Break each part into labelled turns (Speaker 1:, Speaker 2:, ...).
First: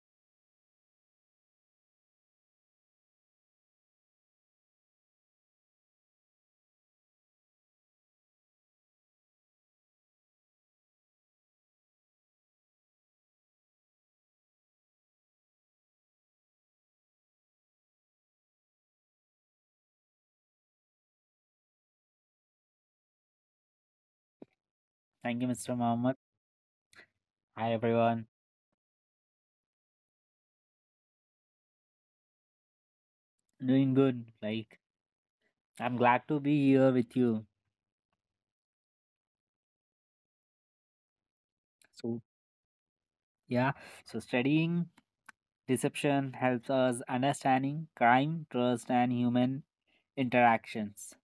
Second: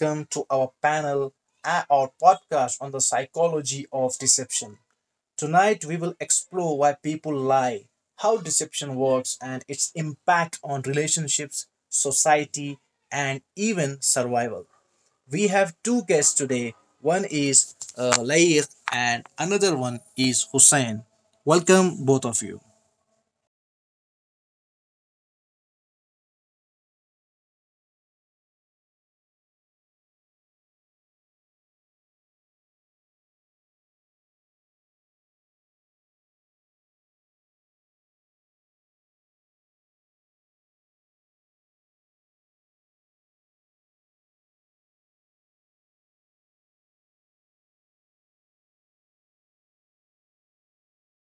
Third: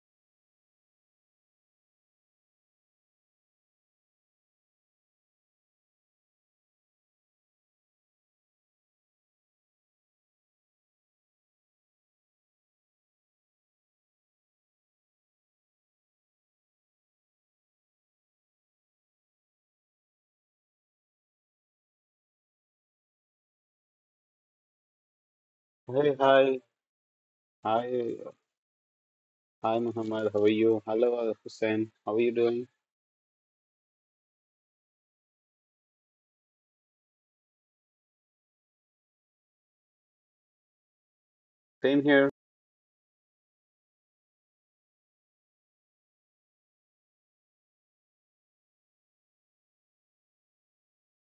Speaker 1: welcome to our panel, our podcast on the psychology of deception. Tonight, we will explore why people lie, how deception works, and its impact on relationships, society, and even survival. We have two guests today. One is Lair, and another one is Hussein. Welcome, both of you.
Speaker 2: Thank you, Mr.
Speaker 3: Hey,
Speaker 2: Mohammed.
Speaker 3: hi.
Speaker 2: Hi,
Speaker 3: Hi,
Speaker 2: everyone.
Speaker 3: hi, Muhammad. How are you? Hello, Hussein. How are you doing?
Speaker 2: Doing good. Like, I'm glad to be here with you.
Speaker 3: Same
Speaker 2: So,
Speaker 3: here.
Speaker 2: yeah, so studying deception helps us understanding crime, trust, and human interactions.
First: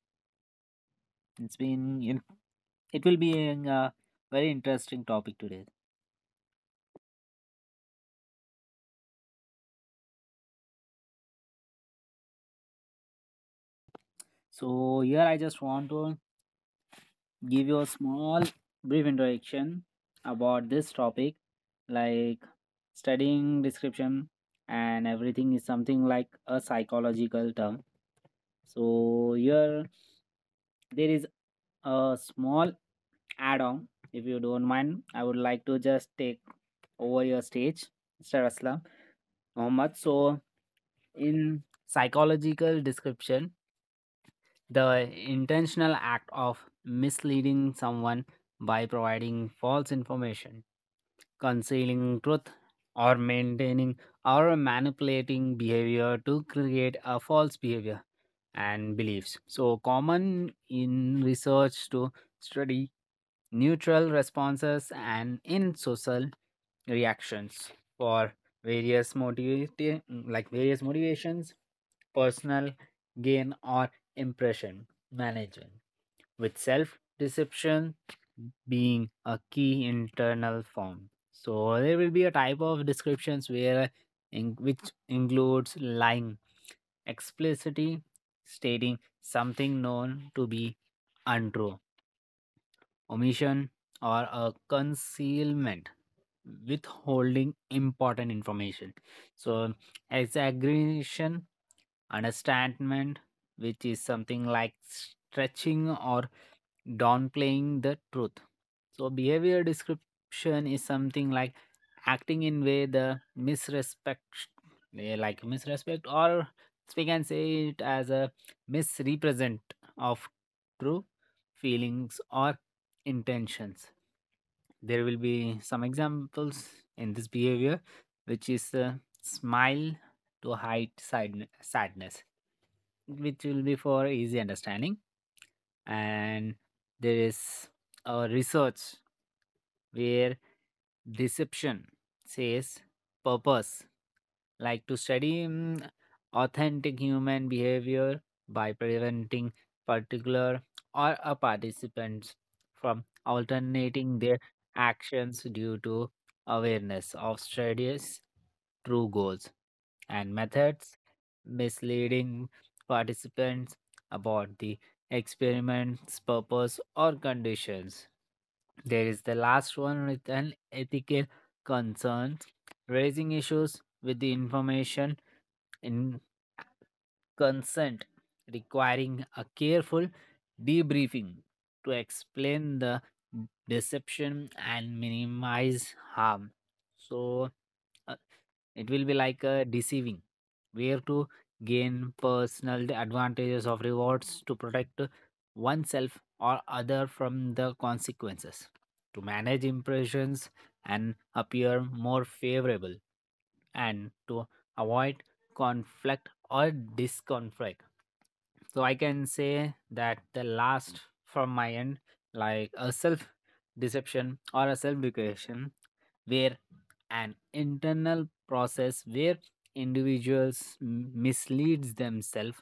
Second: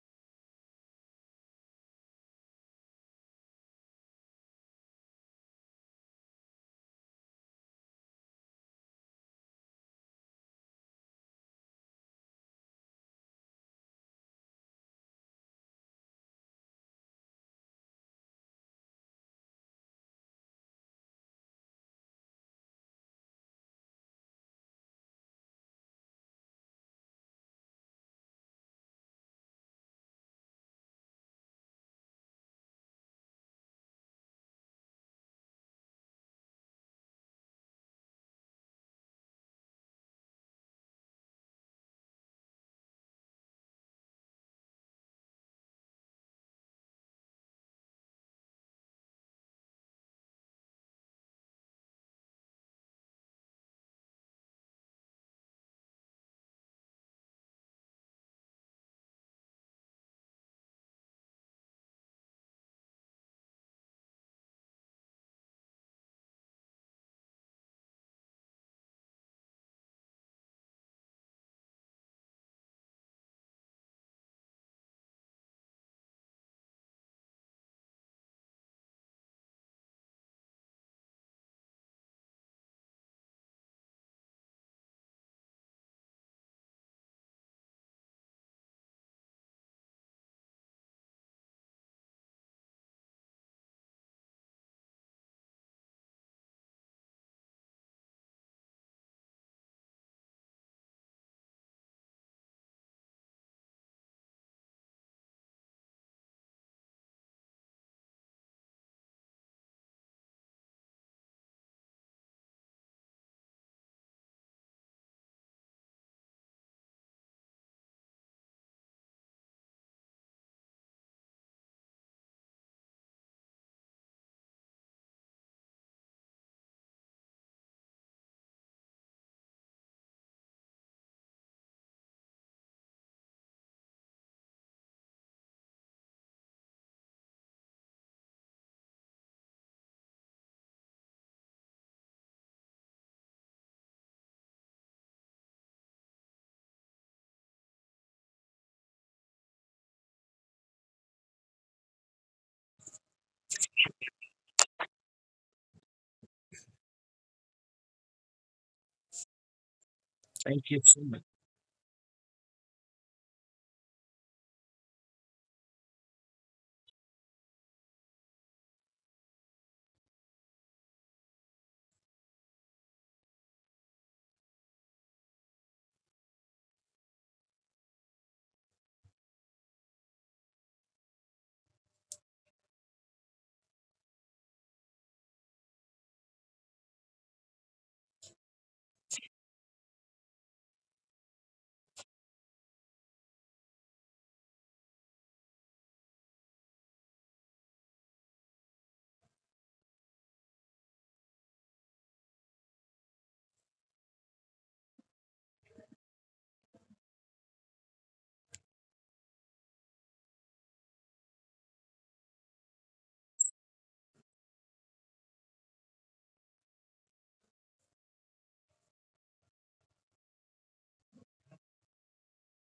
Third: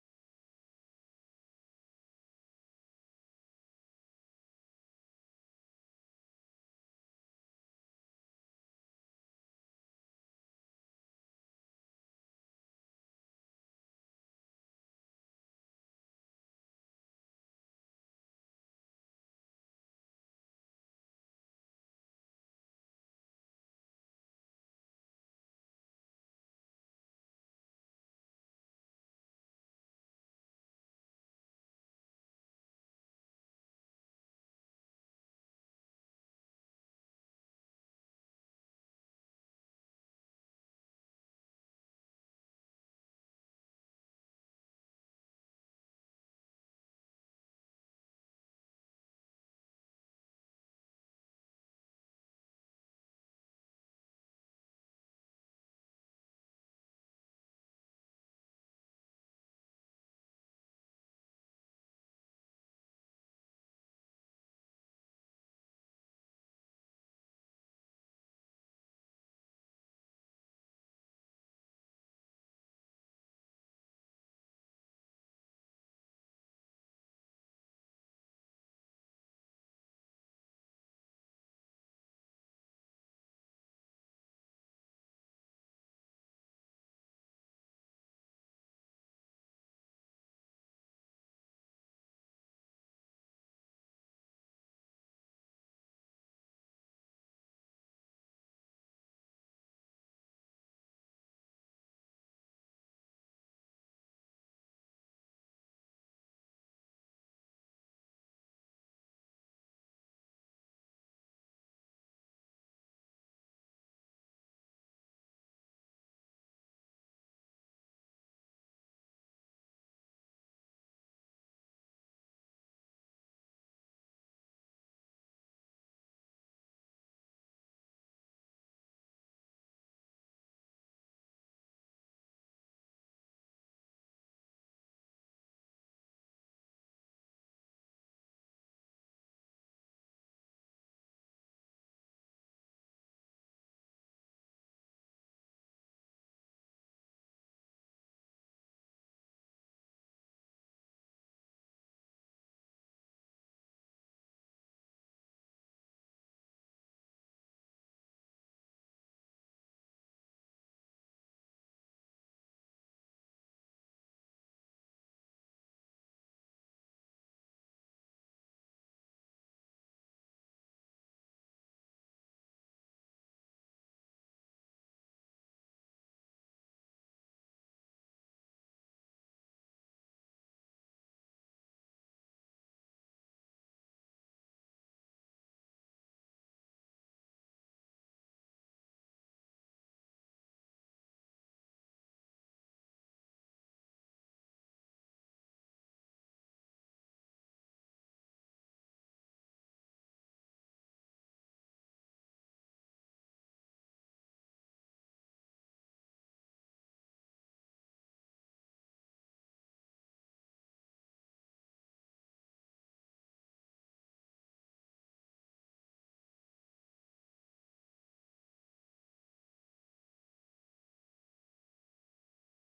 Speaker 2: It's been, in- it will be a very interesting topic today. So here, I just want to give you a small brief introduction about this topic, like studying description and everything is something like a psychological term. So here there is a small add-on. If you don't mind, I would like to just take over your stage, Mr. Aslam Mohammed. So in psychological description, the intentional act of misleading someone by providing false information, concealing truth, or maintaining or manipulating behavior to create a false behavior and beliefs. So, common in research to study neutral responses and in social reactions for like various motivations, personal gain or impression management, with self deception being a key internal form. So there will be a type of descriptions where in, which includes lying, explicitly stating something known to be untrue, omission or a concealment, withholding important information, so exaggeration, understatement, which is something like stretching or downplaying the truth. So behavior description is something like acting in way the misrespect, like misrespect, or we can say it as a misrepresent of true feelings or intentions. There will be some examples in this behavior, which is a smile to hide sadness, which will be for easy understanding. And there is a research where deception says purpose, like to study authentic human behavior by preventing particular or a participants from alternating their actions due to awareness of studies true goals and
Speaker 1: Thank you so
Speaker 2: methods,
Speaker 1: much.
Speaker 2: misleading participants about the experiment's purpose or conditions. There is the last one with an ethical concern, raising issues with the information in consent, requiring a careful debriefing to explain the deception and minimize harm. So, it will be like deceiving, where to gain personal advantages of rewards, to protect oneself or other from the consequences, to manage impressions and appear more favorable, and to avoid conflict or disconflict. So I can say that the last from my end, like a self deception or a self deception, where an internal process where individuals misleads themselves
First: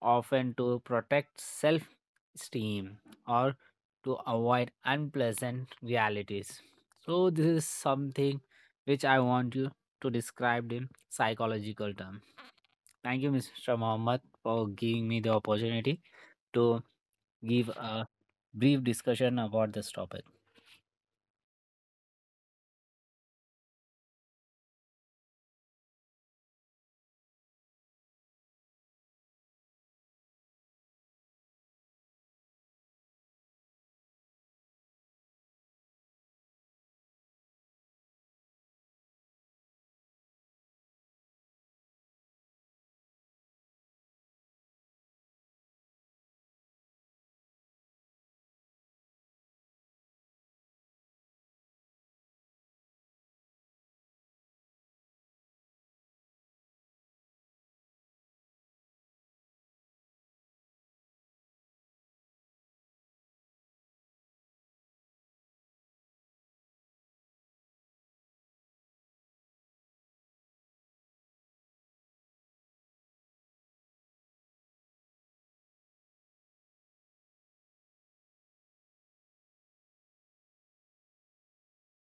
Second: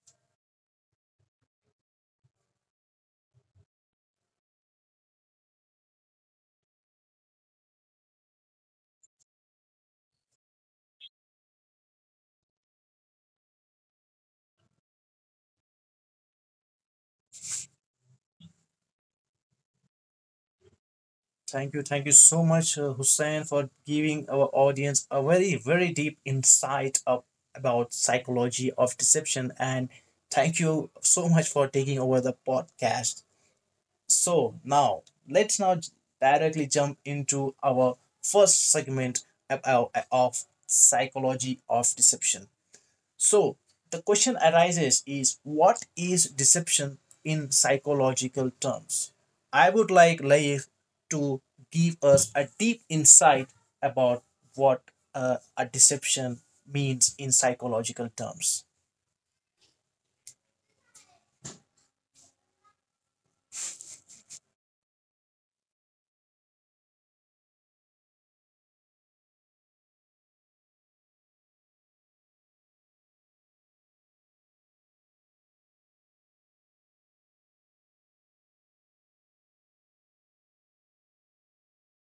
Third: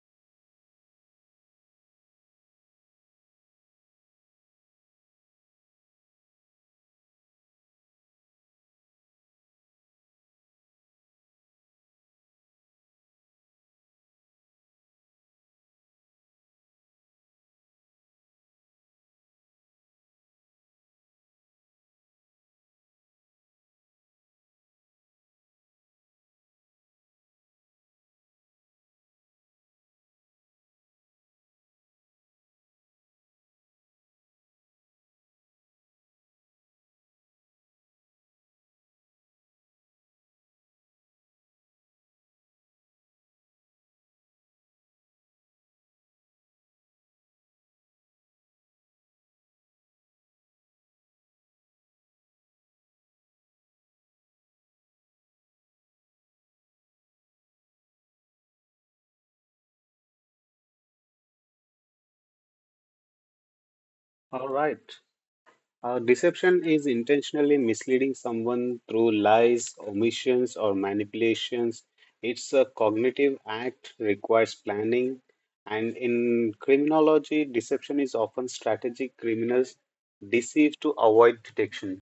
Speaker 2: often to protect self-esteem or to avoid unpleasant realities. So this is something which I want you to describe in psychological term. Thank you, Mr. Mohammed, for giving me the opportunity to give a brief discussion about this topic.
Speaker 1: Thank you so much, Hussein, for giving our audience a very deep insight of about psychology of deception, and thank you so much for taking over the podcast. So now let's now j- directly jump into our first segment about of psychology of deception. So the question arises is what is deception in psychological terms? I would like Laif to give us a deep insight about what a deception means in psychological terms.
Speaker 3: All right. Deception is intentionally misleading someone through lies, omissions, or manipulations. It's a cognitive act, requires planning. And in criminology, deception is often strategic. Criminals deceive to avoid detection.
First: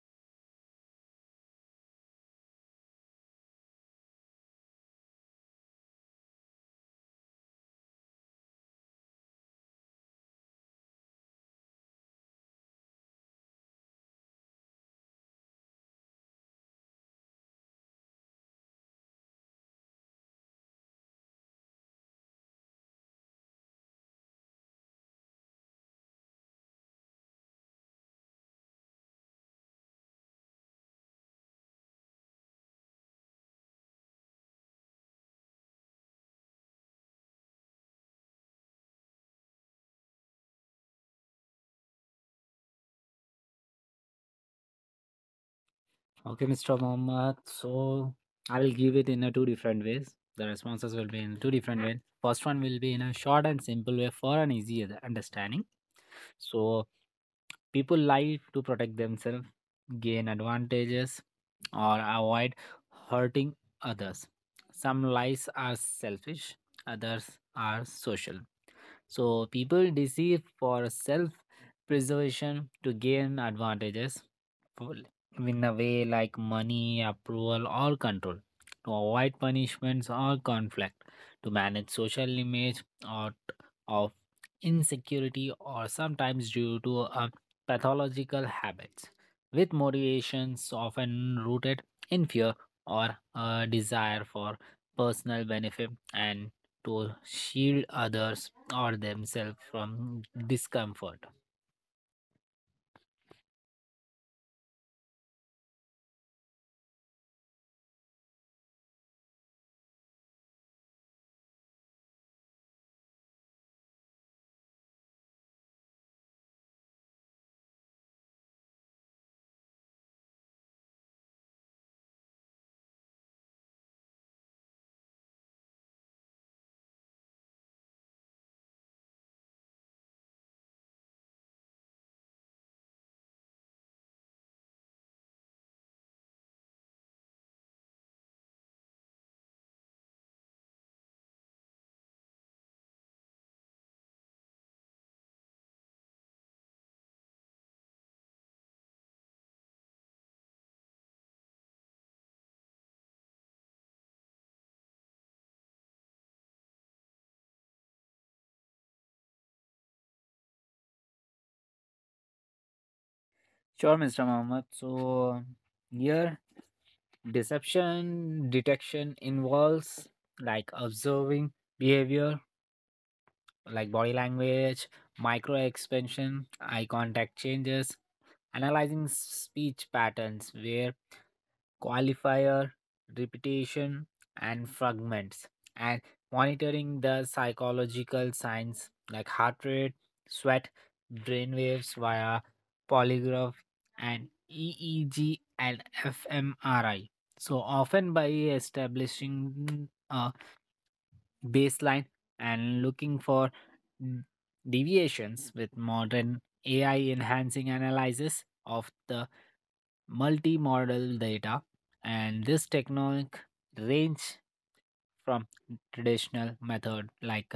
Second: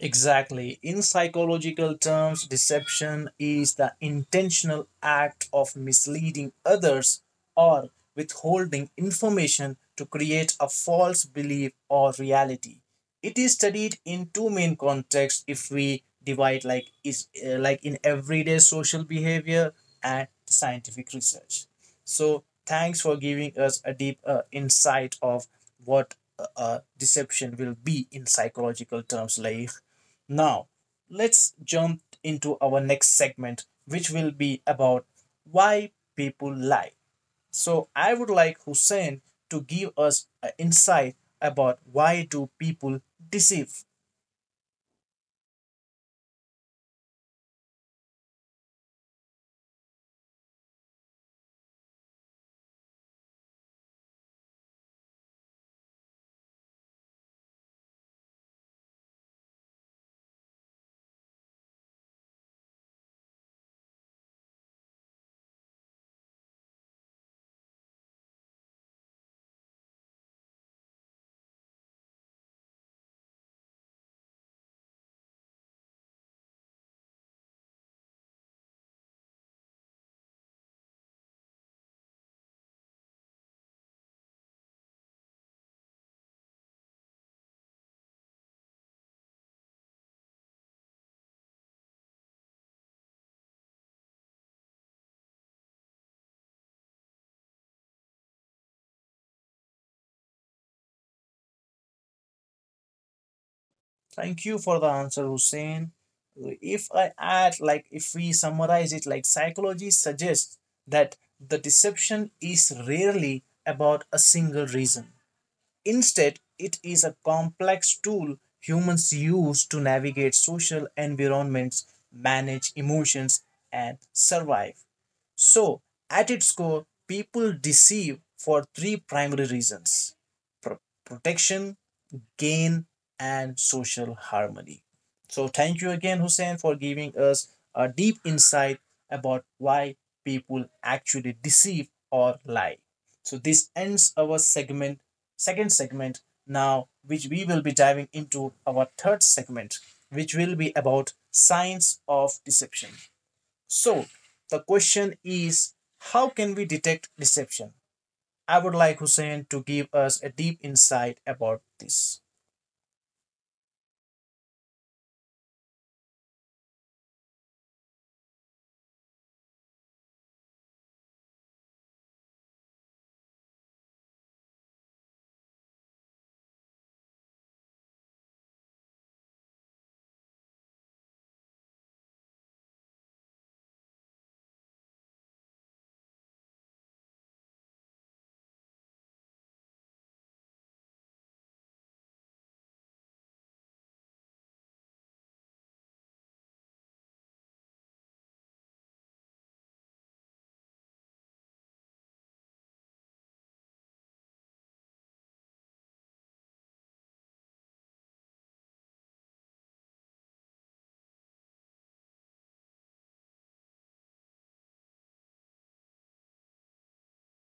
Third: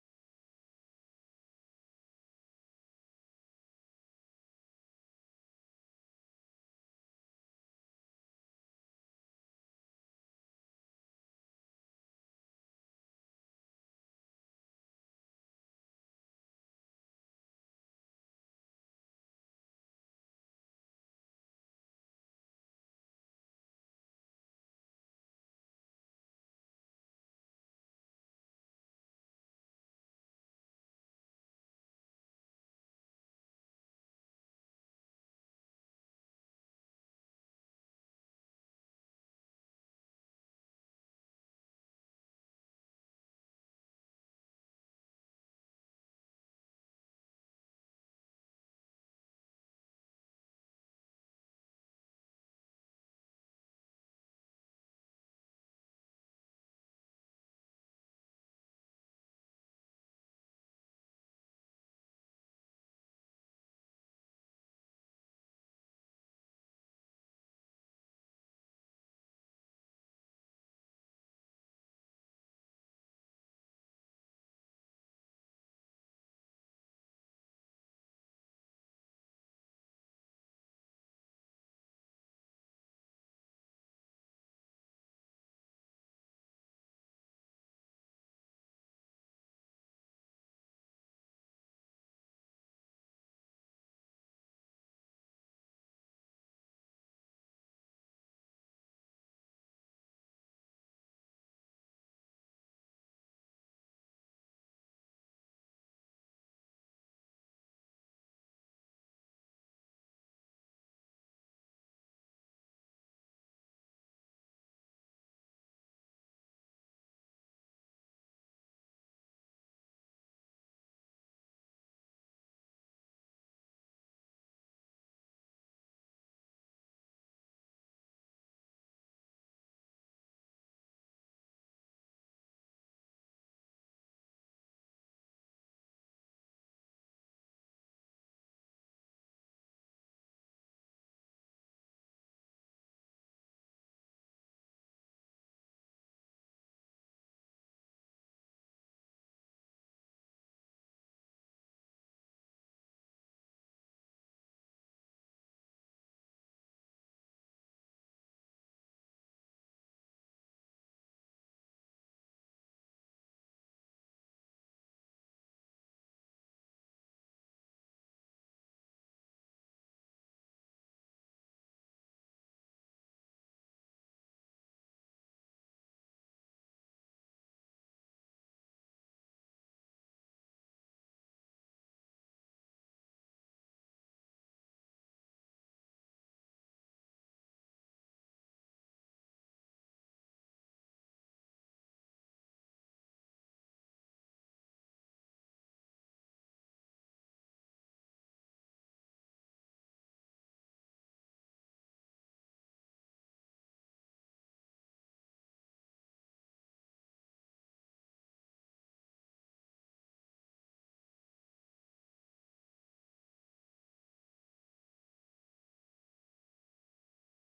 Speaker 1: Exactly. In psychological terms, deception is the intentional act of misleading others or withholding information to create a false belief or reality. It is studied in two main contexts if we divide like is like in everyday social behavior and scientific research. So, thanks for giving us a deep insight of what deception will be in psychological terms like now, let's jump into our next segment, which will be about why people lie. So, I would like Hussein to give us an insight about why do people deceive.
Speaker 2: Okay, Mr. Mohammed. So I'll give it in a two different ways. The responses will be in two different ways. First one will be in a short and simple way for an easy understanding. So people lie to protect themselves, gain advantages, or avoid hurting others. Some lies are selfish, others are social. So people deceive for self preservation, to gain advantages, full- in a way like money, approval, or control, to avoid punishments or conflict, to manage social image or of insecurity, or sometimes due to pathological habits, with motivations often rooted in fear or a desire for personal benefit and to shield others or themselves from discomfort.
Speaker 1: Thank you for the answer, Hussein. If I add, like, if we summarize it, like, psychology suggests that the deception is rarely about a single reason. Instead, it is a complex tool humans use to navigate social environments, manage emotions, and survive. So, at its core, people deceive for three primary reasons Pro- protection, gain and social harmony. So, thank you again, Hussein, for giving us a deep insight about why people actually deceive or lie. So, this ends our second segment now, which we will be diving into our third segment, which will be about signs of deception. So, the question is how can we detect deception? I would like Hussein to give us a deep insight about this.
Speaker 2: Sure, Mr. Mohammed. So, here, deception detection involves like observing behavior like body language, micro expansion, eye contact changes, analyzing speech patterns where qualifier, repetition, and fragments, and monitoring the psychological signs like heart rate, sweat, brain waves via polygraph and EEG and fMRI. So often by establishing a baseline and looking for n- deviations with modern AI enhancing analysis of the multimodal data. And this technique range from traditional method like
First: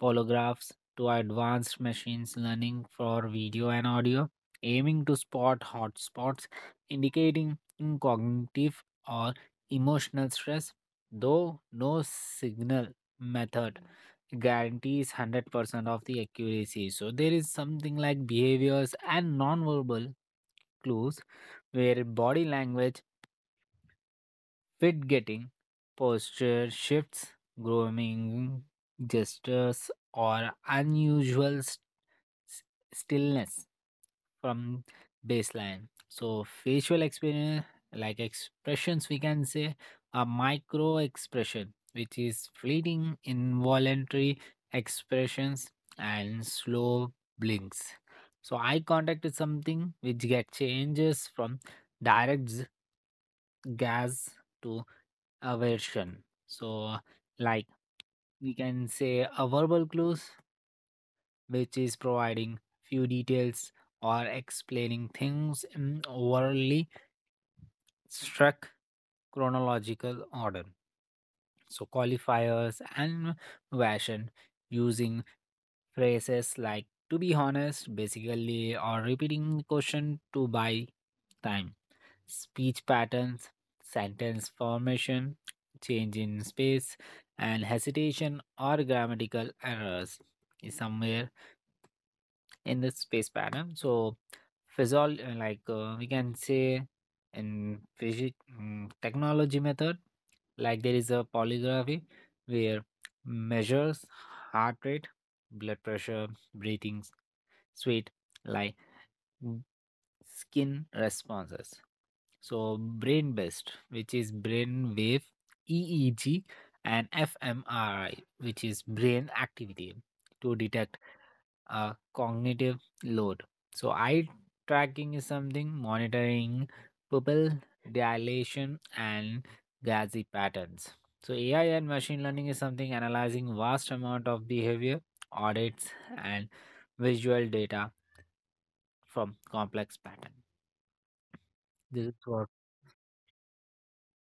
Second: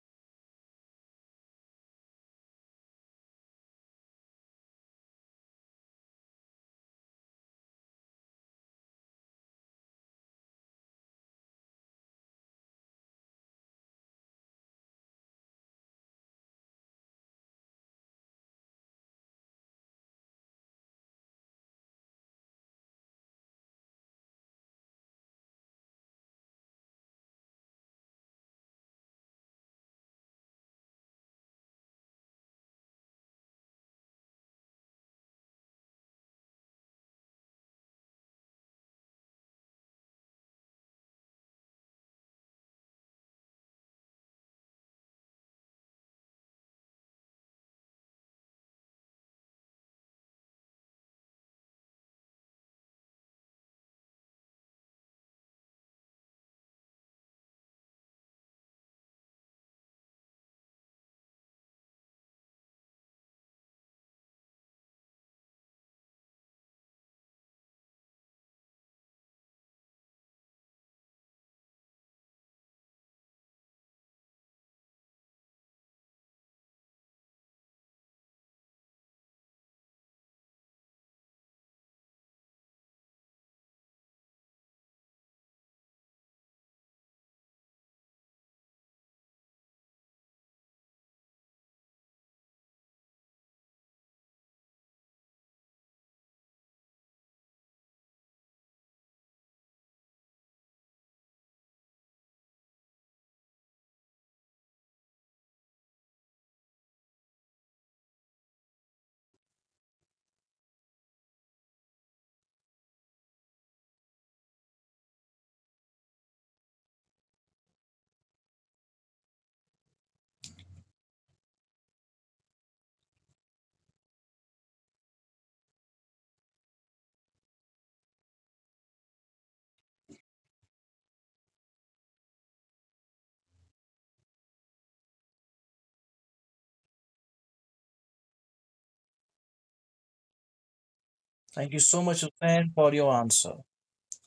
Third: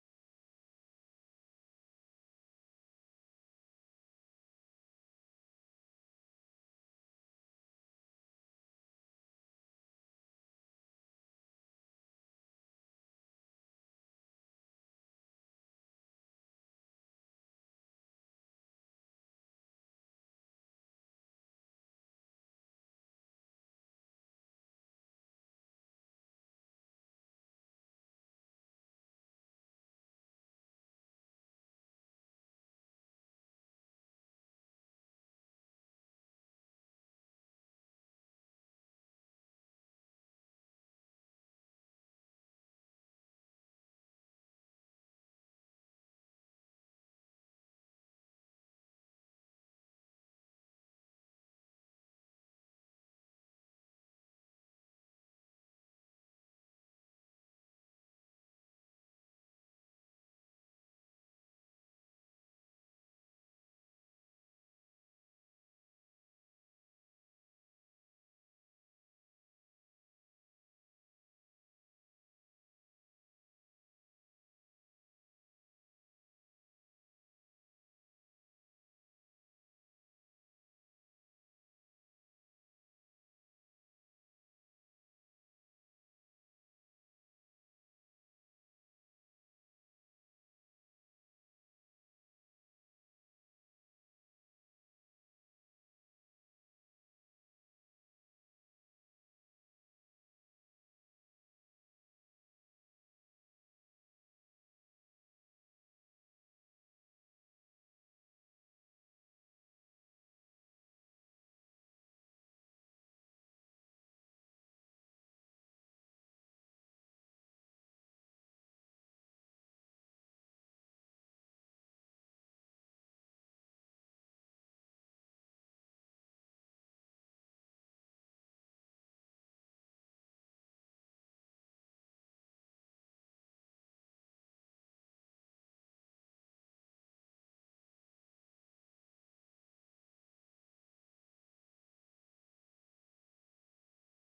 Speaker 2: polographs to advanced machines learning for video and audio, aiming to spot hotspots indicating cognitive or emotional stress, though no signal method guarantees 100% of the accuracy. So there is something like behaviors and nonverbal clues where body language fit getting, posture shifts, grooming gestures, or unusual s- stillness from baseline. So, facial experience, like expressions, we can say a micro expression, which is fleeting, involuntary expressions, and slow blinks. So, eye contact is something which get changes from direct gaze to aversion. So, like we can say a verbal clues, which is providing few details or explaining things in overly struck chronological order. So, qualifiers and version using phrases like to be honest, basically, or repeating the question to buy time. Speech patterns, sentence formation, change in space, and hesitation or grammatical errors is somewhere in this space pattern. So, physiol like we can say in physic technology method, like there is a polygraphy where measures heart rate, blood pressure, breathing, sweat, like mm, skin responses. So brain based, which is brain wave, EEG, and fMRI, which is brain activity, to detect cognitive load. So, eye tracking is something monitoring pupil dilation and gaze patterns. So, AI and machine learning is something analyzing vast amount of behavior, audits, and visual data from complex pattern.
Speaker 1: Thank you so
Speaker 2: This
Speaker 1: much,
Speaker 2: is what.
Speaker 1: Hussein, for your answer.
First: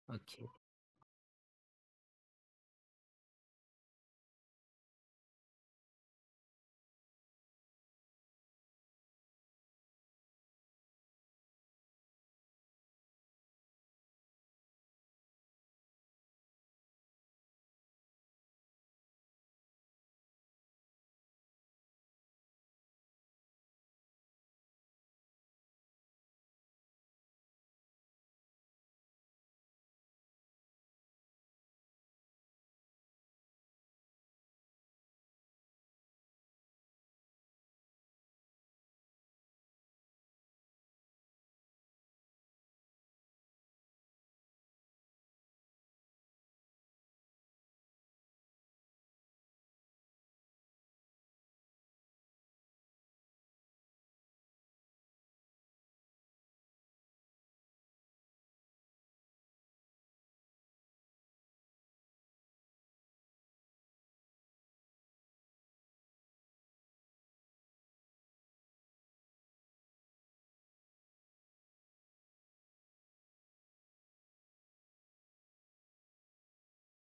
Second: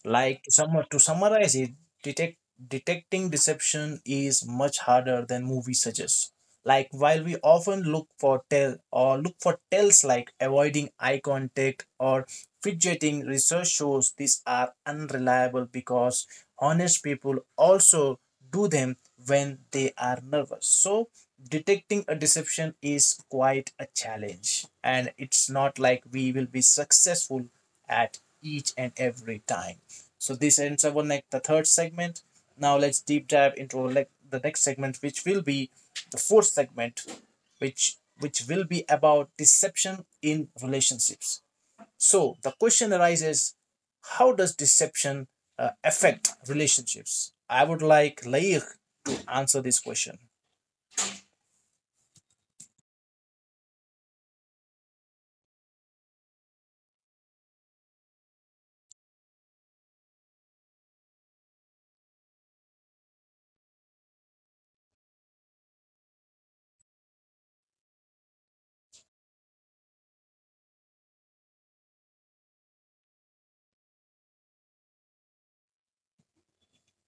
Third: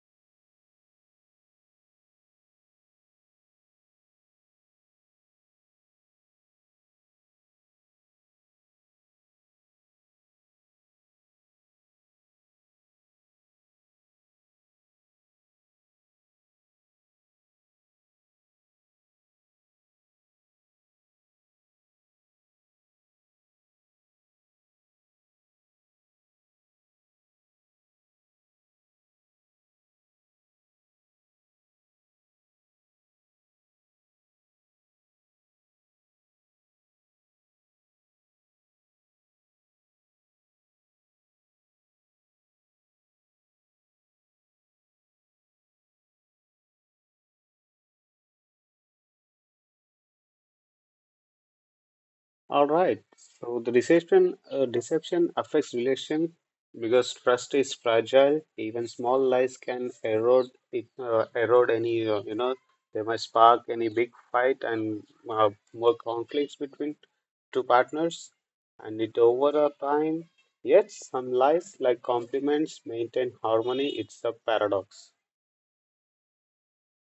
Speaker 1: Like
Speaker 2: Okay.
Speaker 1: summarize it, detect detecting deception is much harder than movies suggest. Like while we often look for tells like avoiding eye contact or fidgeting, research shows these are unreliable because honest people also do them when they are nervous. So detecting a deception is quite a challenge and it's not like we will be successful at each and every time. So this ends up on like the third segment. Now let's deep dive into like the next segment, which will be the fourth segment, which will be about deception in relationships. So the question arises: how does deception affect relationships? I would like Laik to answer this question.
Speaker 3: All right. So the deception affects relation because trust is fragile. Even small lies can erode erode any they might spark any big fight and more conflicts between two partners. And it over a time. Yet some lies like compliments maintain harmony. It's a paradox.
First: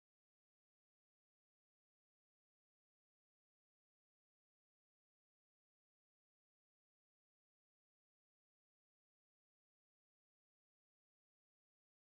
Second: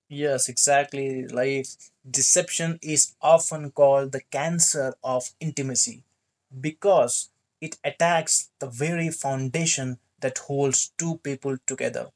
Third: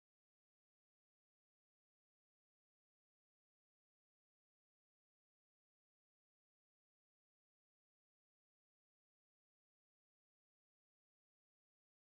Speaker 1: Yes, exactly. Like deception is often called the cancer of intimacy because it attacks the very foundation that holds two people together.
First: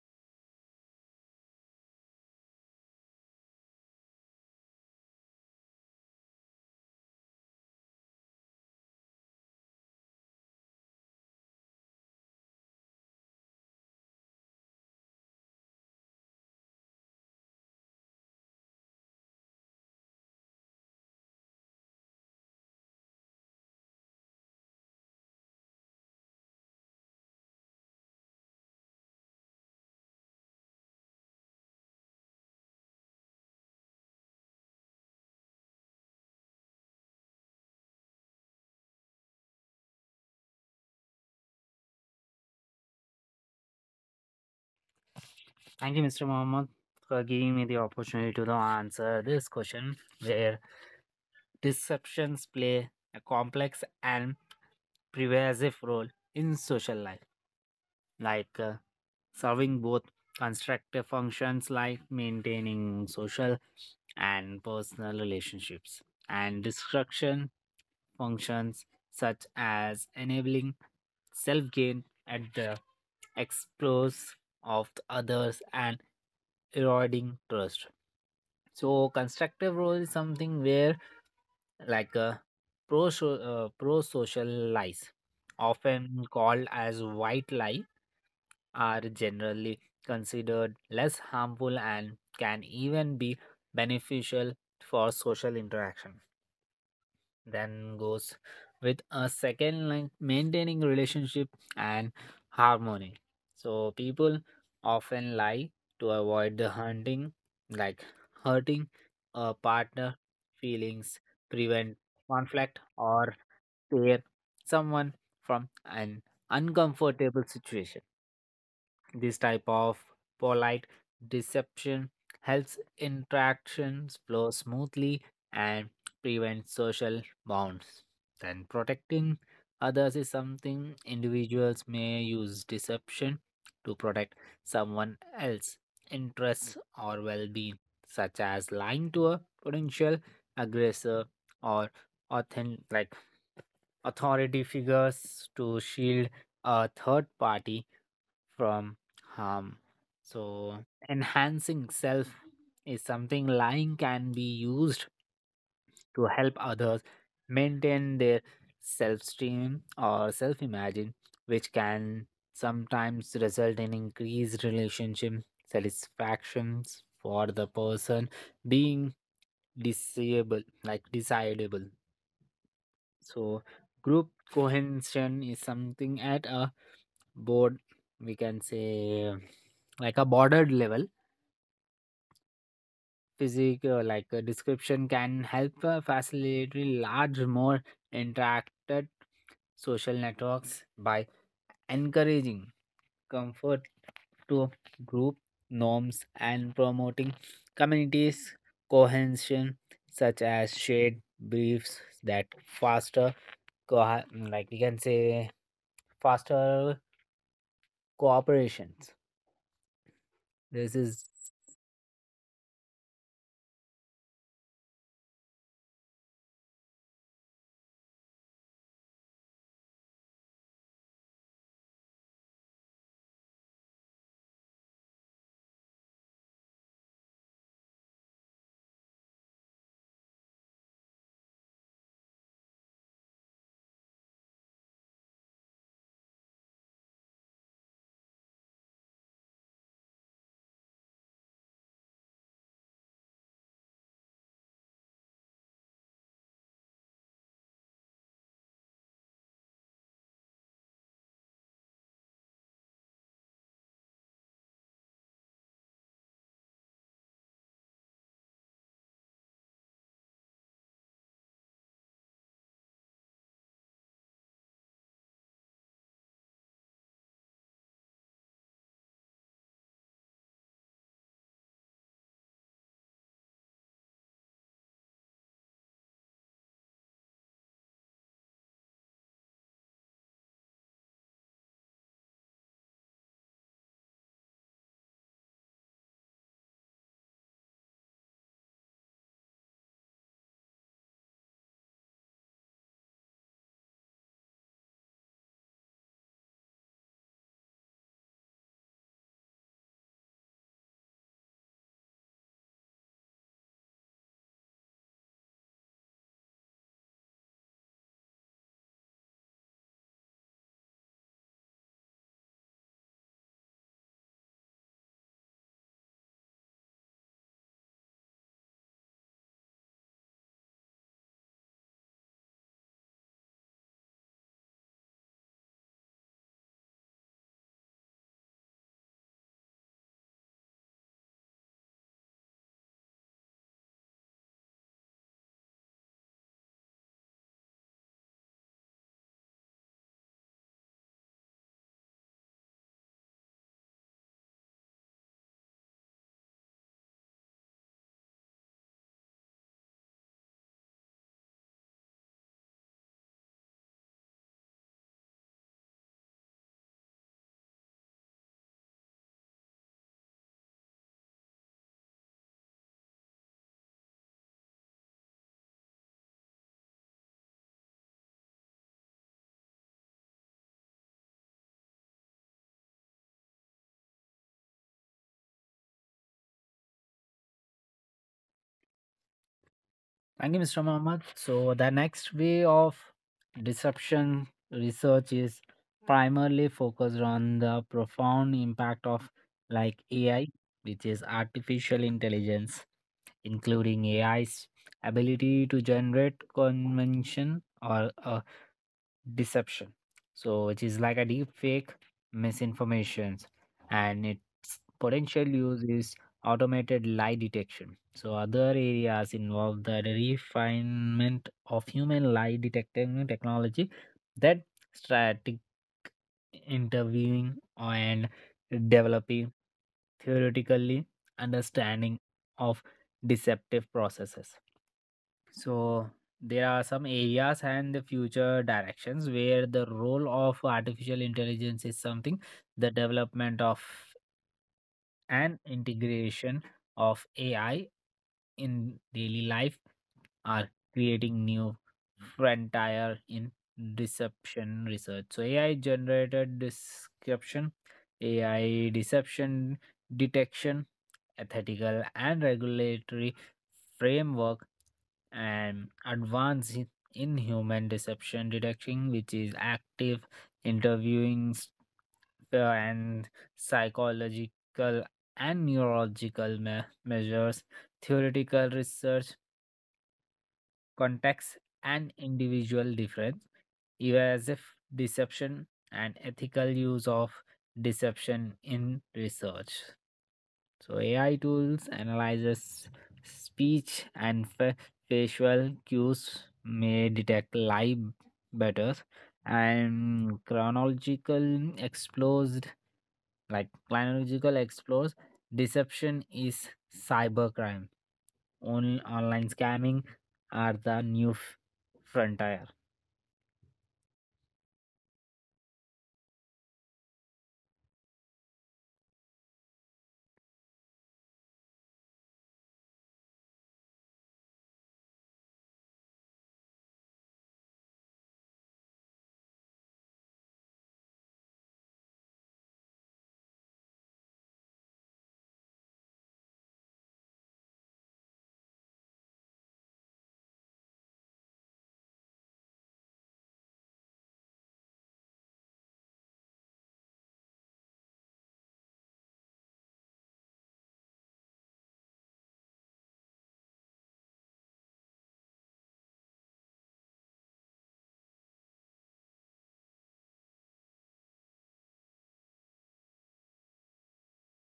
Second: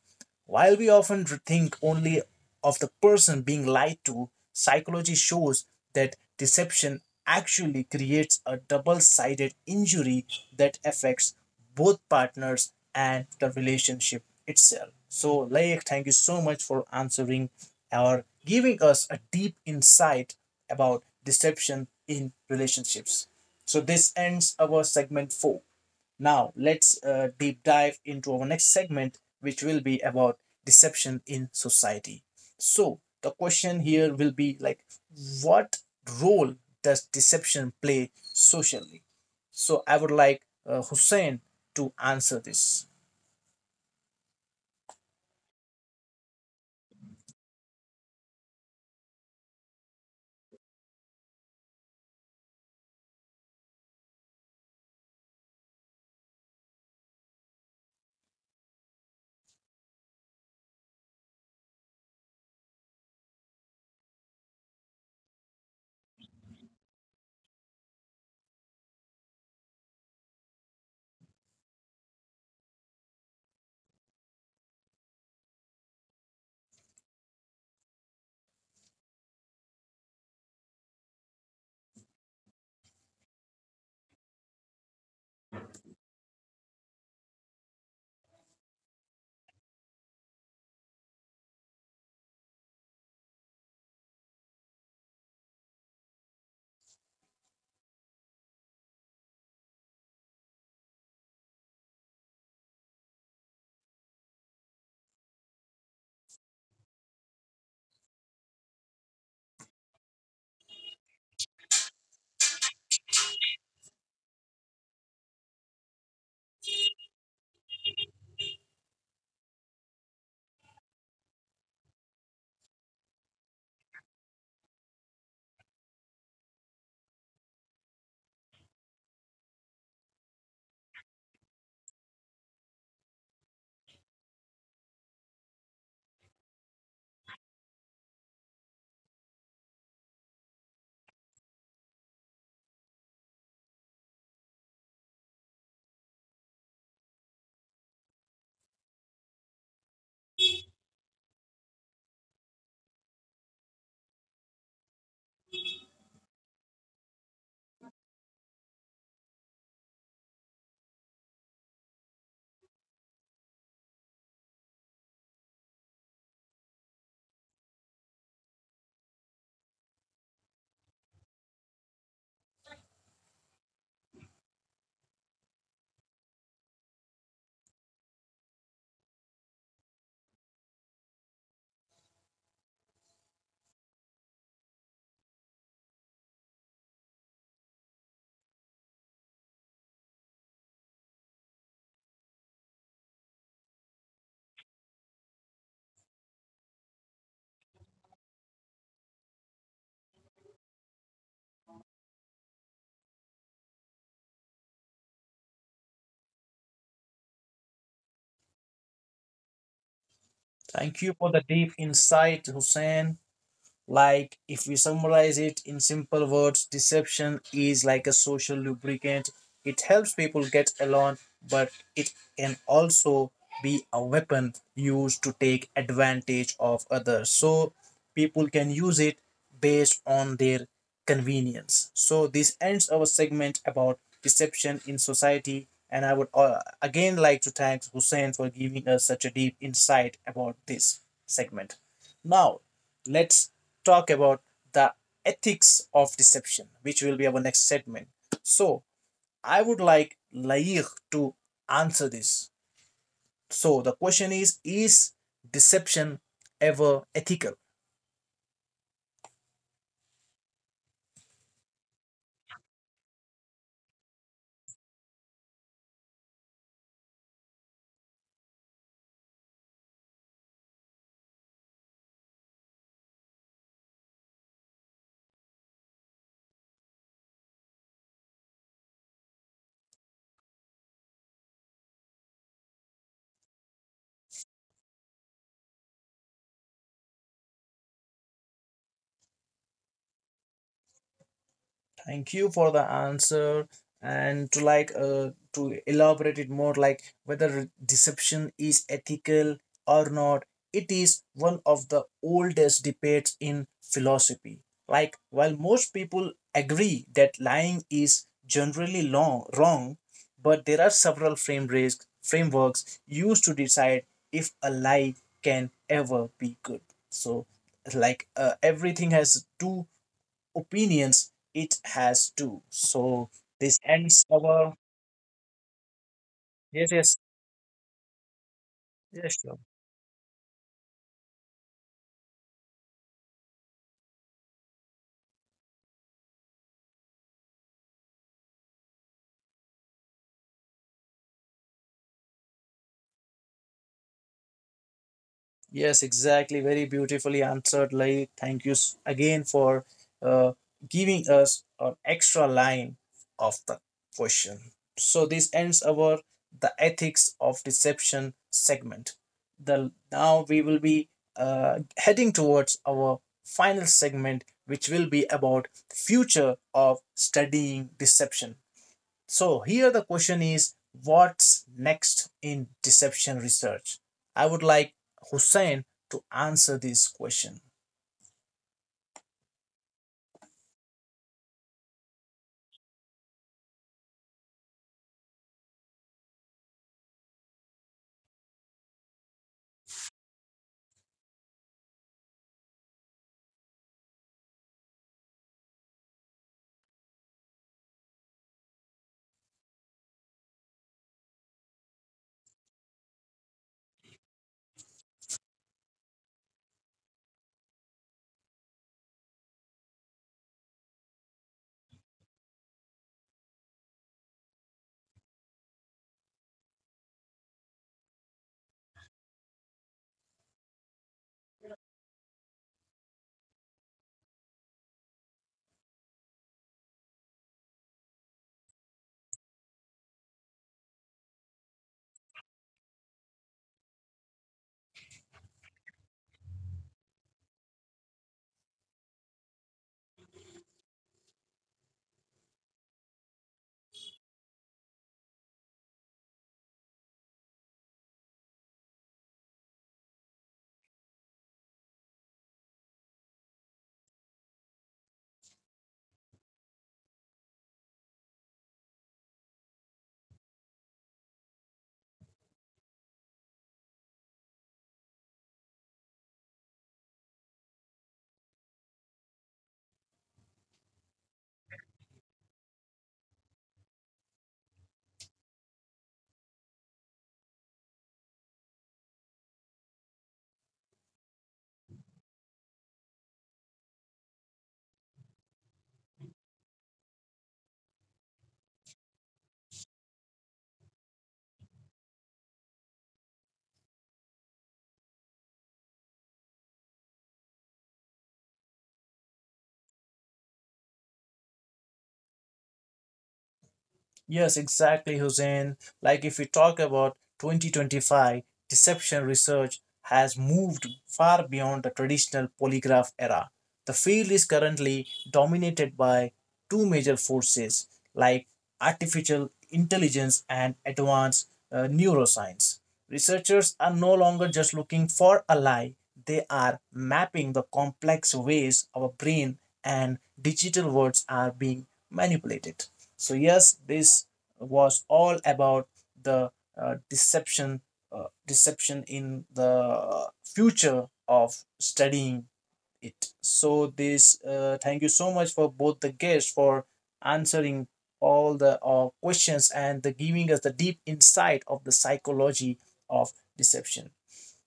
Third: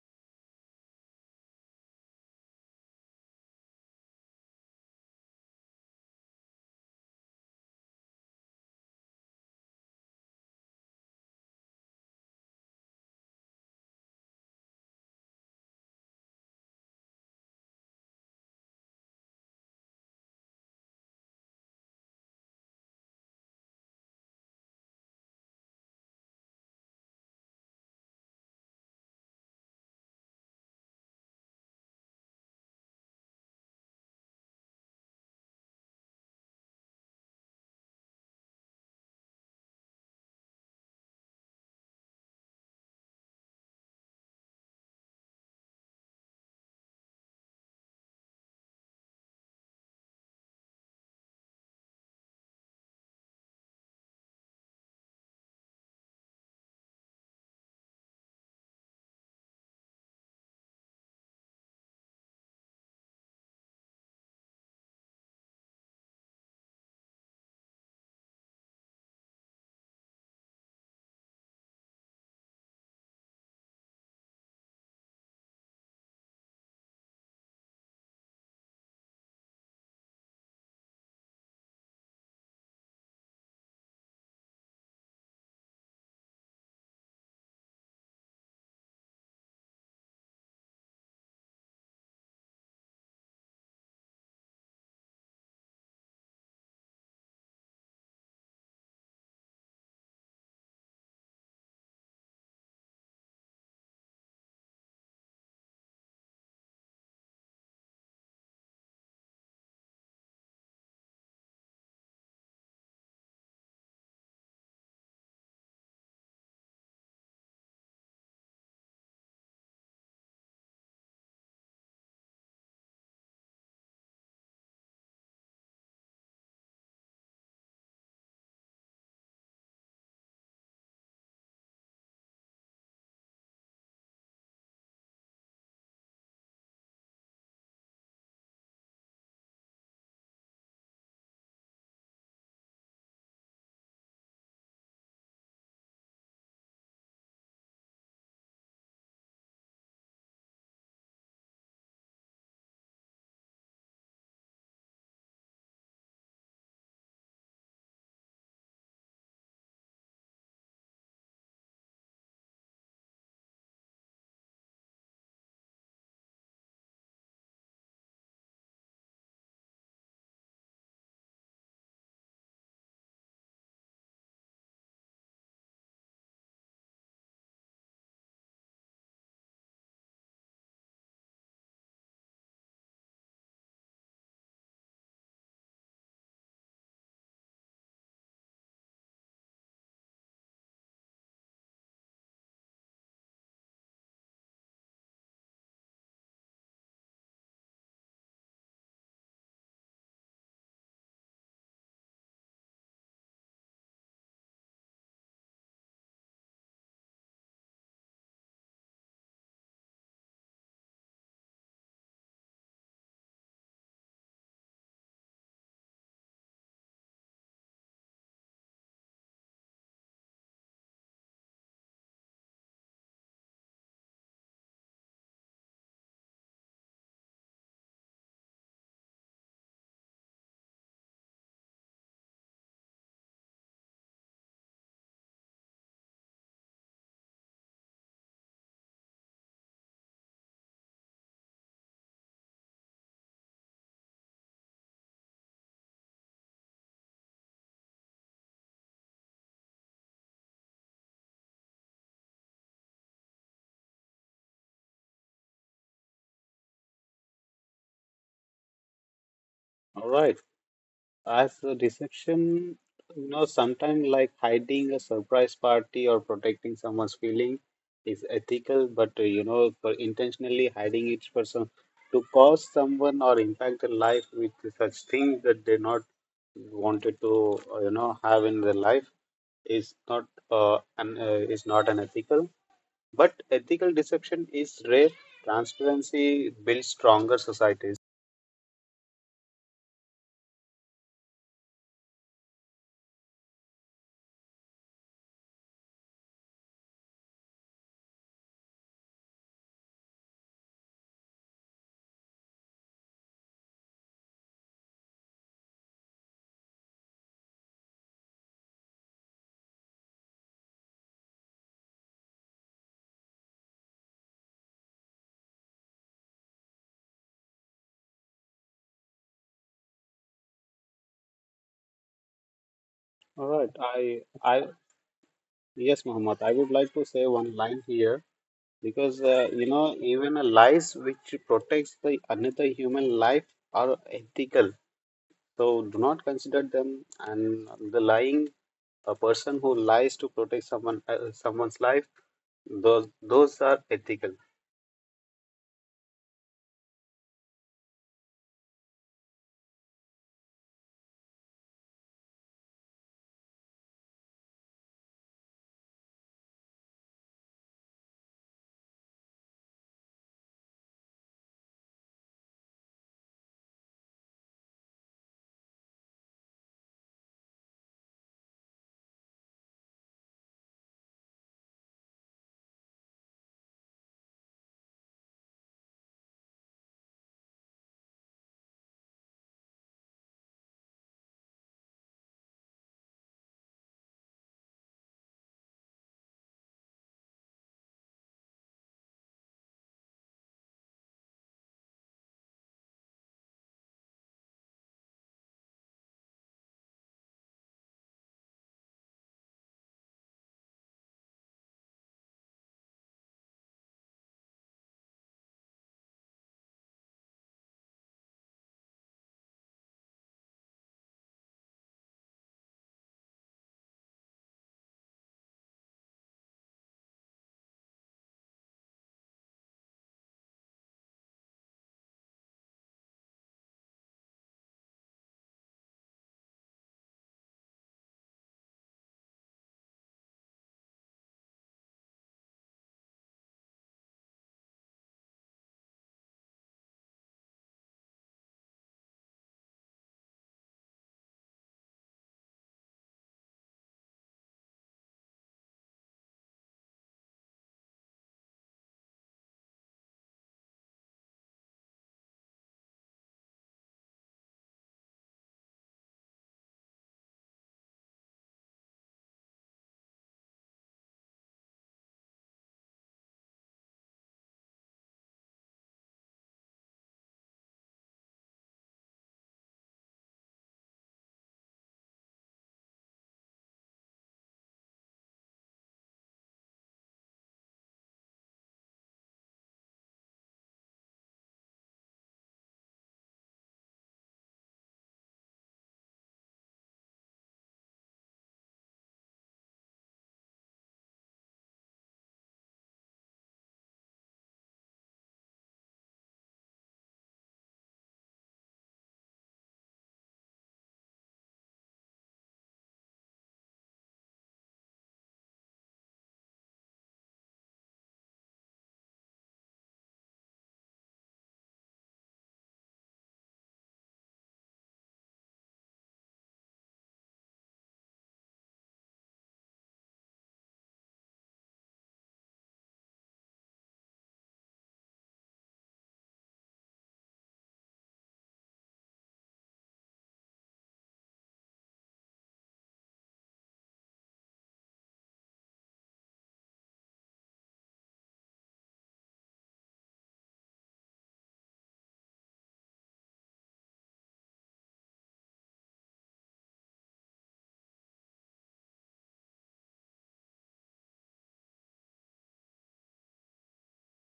Speaker 1: While we often think only of the person being lied to, psychology shows that deception actually creates a double sided injury that affects both partners and the relationship itself. So, Layak, thank you so much for answering or giving us a deep insight about deception in relationships. So, this ends our segment four. Now, let's deep dive into our next segment, which will be about deception in society. So, the question here will be like, what role does deception play socially? So, I would like Hussein to answer this.
Speaker 2: Thank you, Mr. Mohammed, for giving me the opportunity to now answer this question where deceptions play a complex and pervasive role in social life, like serving both constructive functions like maintaining social and personal relationships, and destruction functions such as enabling self gain at the expense of the others and eroding trust. So, constructive role is something where like pro social lies often called as white lie are generally considered less harmful and can even be beneficial for social interaction, then goes with a second line maintaining relationship and harmony. So people often lie to avoid the hunting, like hurting a partner feelings, prevent conflict or tear someone from an uncomfortable situation. This type of polite deception helps interactions flow smoothly and prevents social bonds. Then, protecting others is something individuals may use deception to protect someone else's interests or well being, such as lying to a potential aggressor or like authority figures to shield a third party from harm. So, enhancing self is something lying can be used to help others maintain their self esteem or self image, which can sometimes result in increased relationship satisfactions for the person being disable like desirable. So group cohesion is something at a board, we can say like a bordered level physique, like a description can help facilitate large more interacted social networks by encouraging comfort to group norms and promoting communities cohesion such as shared briefs that faster co- like we can say faster cooperations. This
Speaker 1: Thank you
Speaker 2: is
Speaker 1: for the deep insight, Hussein. Like, if we summarize it in simple words, deception is like a social lubricant. It helps people get along, but it can also be a weapon used to take advantage of others. So, people can use it based on their convenience. So, this ends our segment about deception in society. And I would again like to thank Hussein for giving us such a deep insight about this segment. Now, let's talk about the ethics of deception, which will be our next segment. So, I would like Lair to answer this. So, the question is: is deception ever ethical?
Speaker 3: All right. As a deception, sometimes like hiding a surprise party or protecting someone's feeling is ethical, but for intentionally hiding it for some to cause someone or impact their life with such things that they not wanted to, have in their life is not is not unethical. But ethical deception is rare. Transparency builds stronger societies.
Speaker 1: Thank you for the answer. And to to elaborate it more, like whether deception is ethical or not, it is one of the oldest debates in philosophy. Like while most people agree that lying is wrong, but there are several frameworks used to decide if a lie can ever be good. So like everything has two opinions it has too. So this ends
Speaker 3: All right.
Speaker 1: our
Speaker 3: I Yes,
Speaker 1: yes, yes,
Speaker 3: Muhammad, I would like to say one line here
Speaker 1: yes, sure.
Speaker 3: because even a lies which protects the another human life are ethical. So do not consider them. And the lying, a person who lies to protect someone's life, those are ethical.
Speaker 1: Yes, exactly. Very beautifully answered, Lai. Again for uh, giving us an extra line of the question. So this ends our the ethics of deception segment. The now we will be heading towards our final segment, which will be about future of studying deception. So here the question is what's next in deception research? I would like Hussein to answer this question.
Speaker 2: Thank you, Mr. Mohammed. So, the next way of disruption research is primarily focused on the profound impact of like AI, which is artificial intelligence, including AI's ability to generate convention or deception, so which is like a deep fake misinformations and its potential use is automated lie detection. So other areas involve the refinement of human lie detecting technology, that strategic interviewing and developing theoretically understanding of deceptive processes. So there are some areas and the future directions where the role of artificial intelligence is something the development of and integration of AI in daily life are creating new frontier in deception research. So AI generated description, AI deception detection, ethical and regulatory framework and advance in human deception detection, which is active interviewing and psychological and neurological measures, theoretical research context and individual difference, even as if deception and ethical use of deception in research. So AI tools analyzes speech and facial cues may detect lie better and chronological explores like chronological explores deception is cybercrime only online scamming are the new frontier.
Speaker 1: Yes, exactly, Hussein. Like if we talk about 2025, deception research has moved far beyond the traditional polygraph era. The field is currently dominated by two major forces like artificial intelligence and advanced neuroscience. Researchers are no longer just looking for a lie, they are mapping the complex ways our brain and digital worlds are being manipulated. So, yes, this was all about the uh, deception, deception in the future of studying it. So, this thank you so much for both the guests for answering all the questions and the giving us the deep insight of the psychology of deception.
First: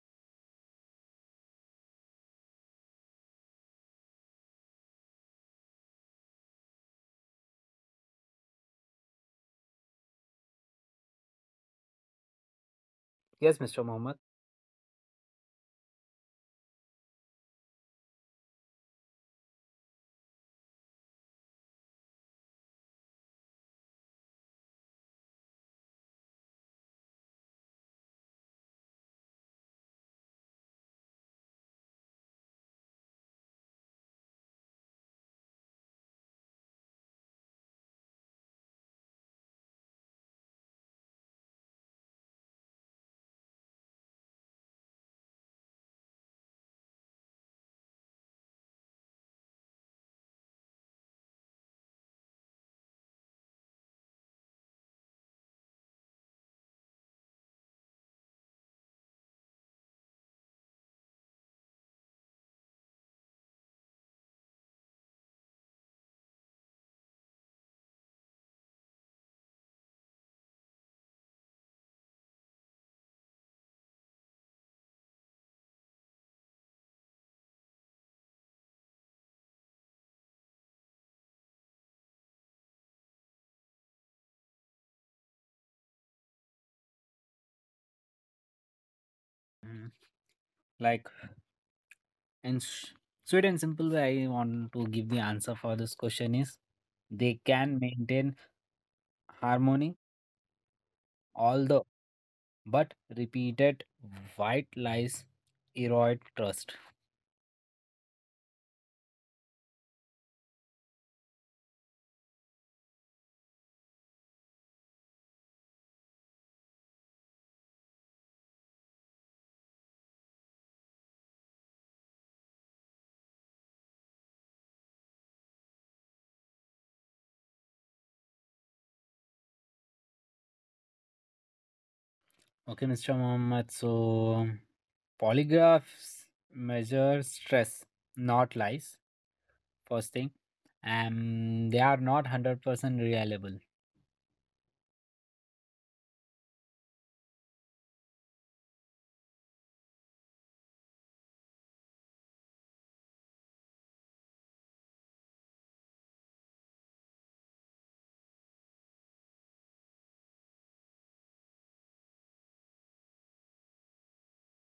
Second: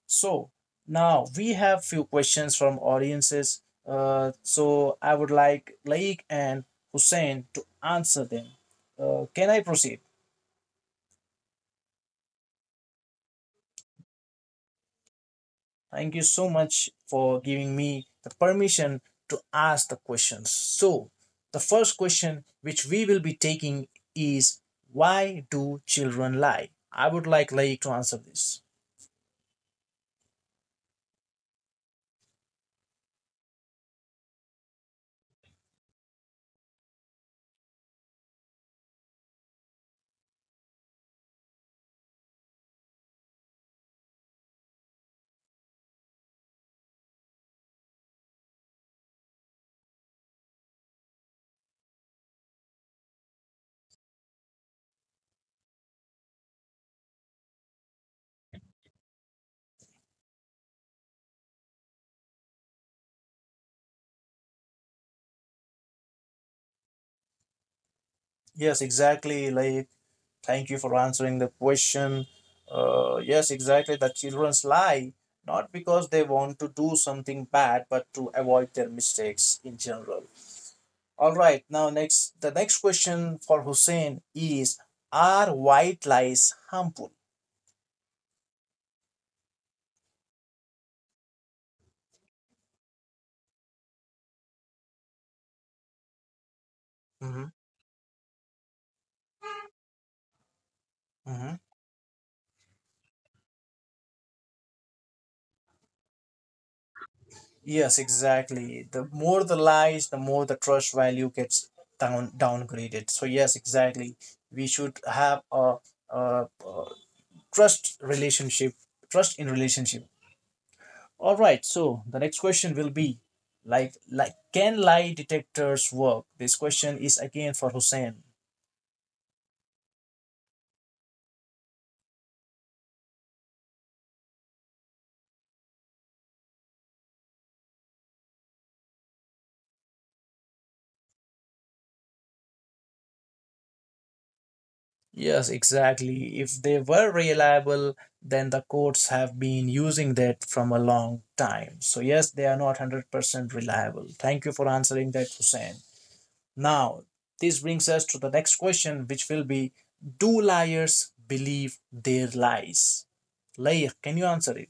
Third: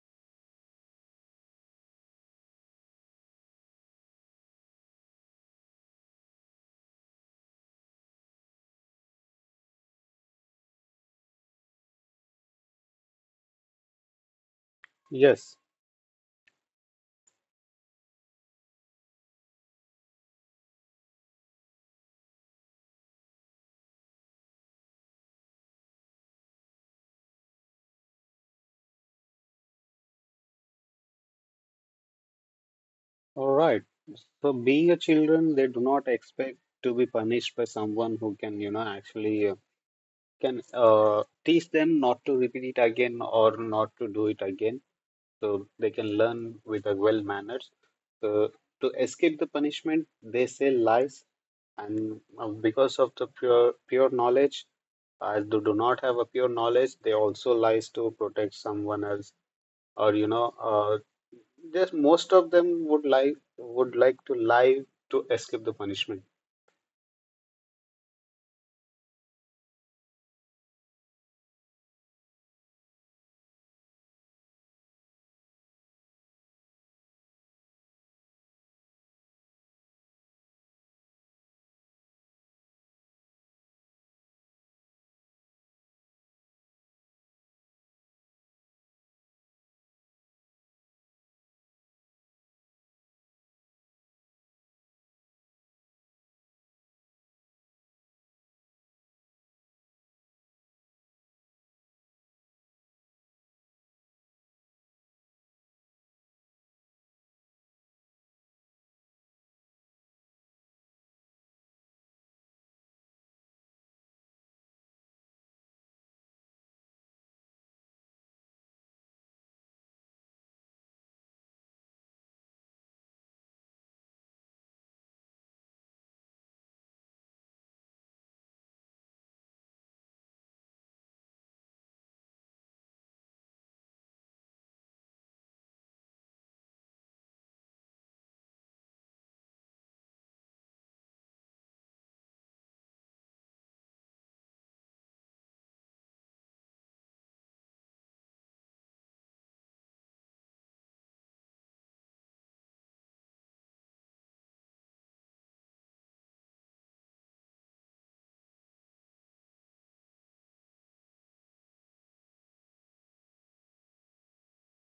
Speaker 1: So now we have few questions from audiences. So I would like Laik and Hussein to answer them. Can I proceed?
Speaker 2: Yes, Mr. Mohammed.
Speaker 3: Yes,
Speaker 1: Thank you so much for giving me the permission to ask the questions. So the first question which we will be taking is why do children lie? I would like Laik to answer this.
Speaker 3: all right. So being a children, they do not expect to be punished by someone who can actually can teach them not to repeat it again or not to do it again so they can learn with the well manners. So to escape the punishment, they say lies, and because of the pure knowledge, as they do not have a pure knowledge, they also lies to protect someone else, or just most of them would like to lie to escape the punishment.
Speaker 1: Yes, exactly, Laik. Thank you for answering the question. Yes, exactly. That childrens lie not because they want to do something bad, but to avoid their mistakes in general. All right. Now, next, the next question for Hussein is: are white lies harmful?
Speaker 2: Mm, Like, and sweet and simple way I want to give the answer for this question is they
Speaker 1: Hmm.
Speaker 2: can maintain harmony,
Speaker 1: Hmm.
Speaker 2: although, but repeated white lies erode trust.
Speaker 1: Yes, exactly. The more the lies, the more the trust value gets downgraded. So yes, exactly. We should have a trust relationship, trust in relationship. All right, so the next question will be like can lie detectors work? This question is again for Hussein.
Speaker 2: Okay, Mr. Mohammed. So, polygraphs measure stress, not lies. First thing, and they are not 100% reliable.
Speaker 1: Yes, exactly. If they were reliable, then the courts have been using that from a long time. So yes, they are not 100% reliable. Thank you for answering that, Hussein. Now, this brings us to the next question which will be do liars believe their lies? Layla, can you answer it?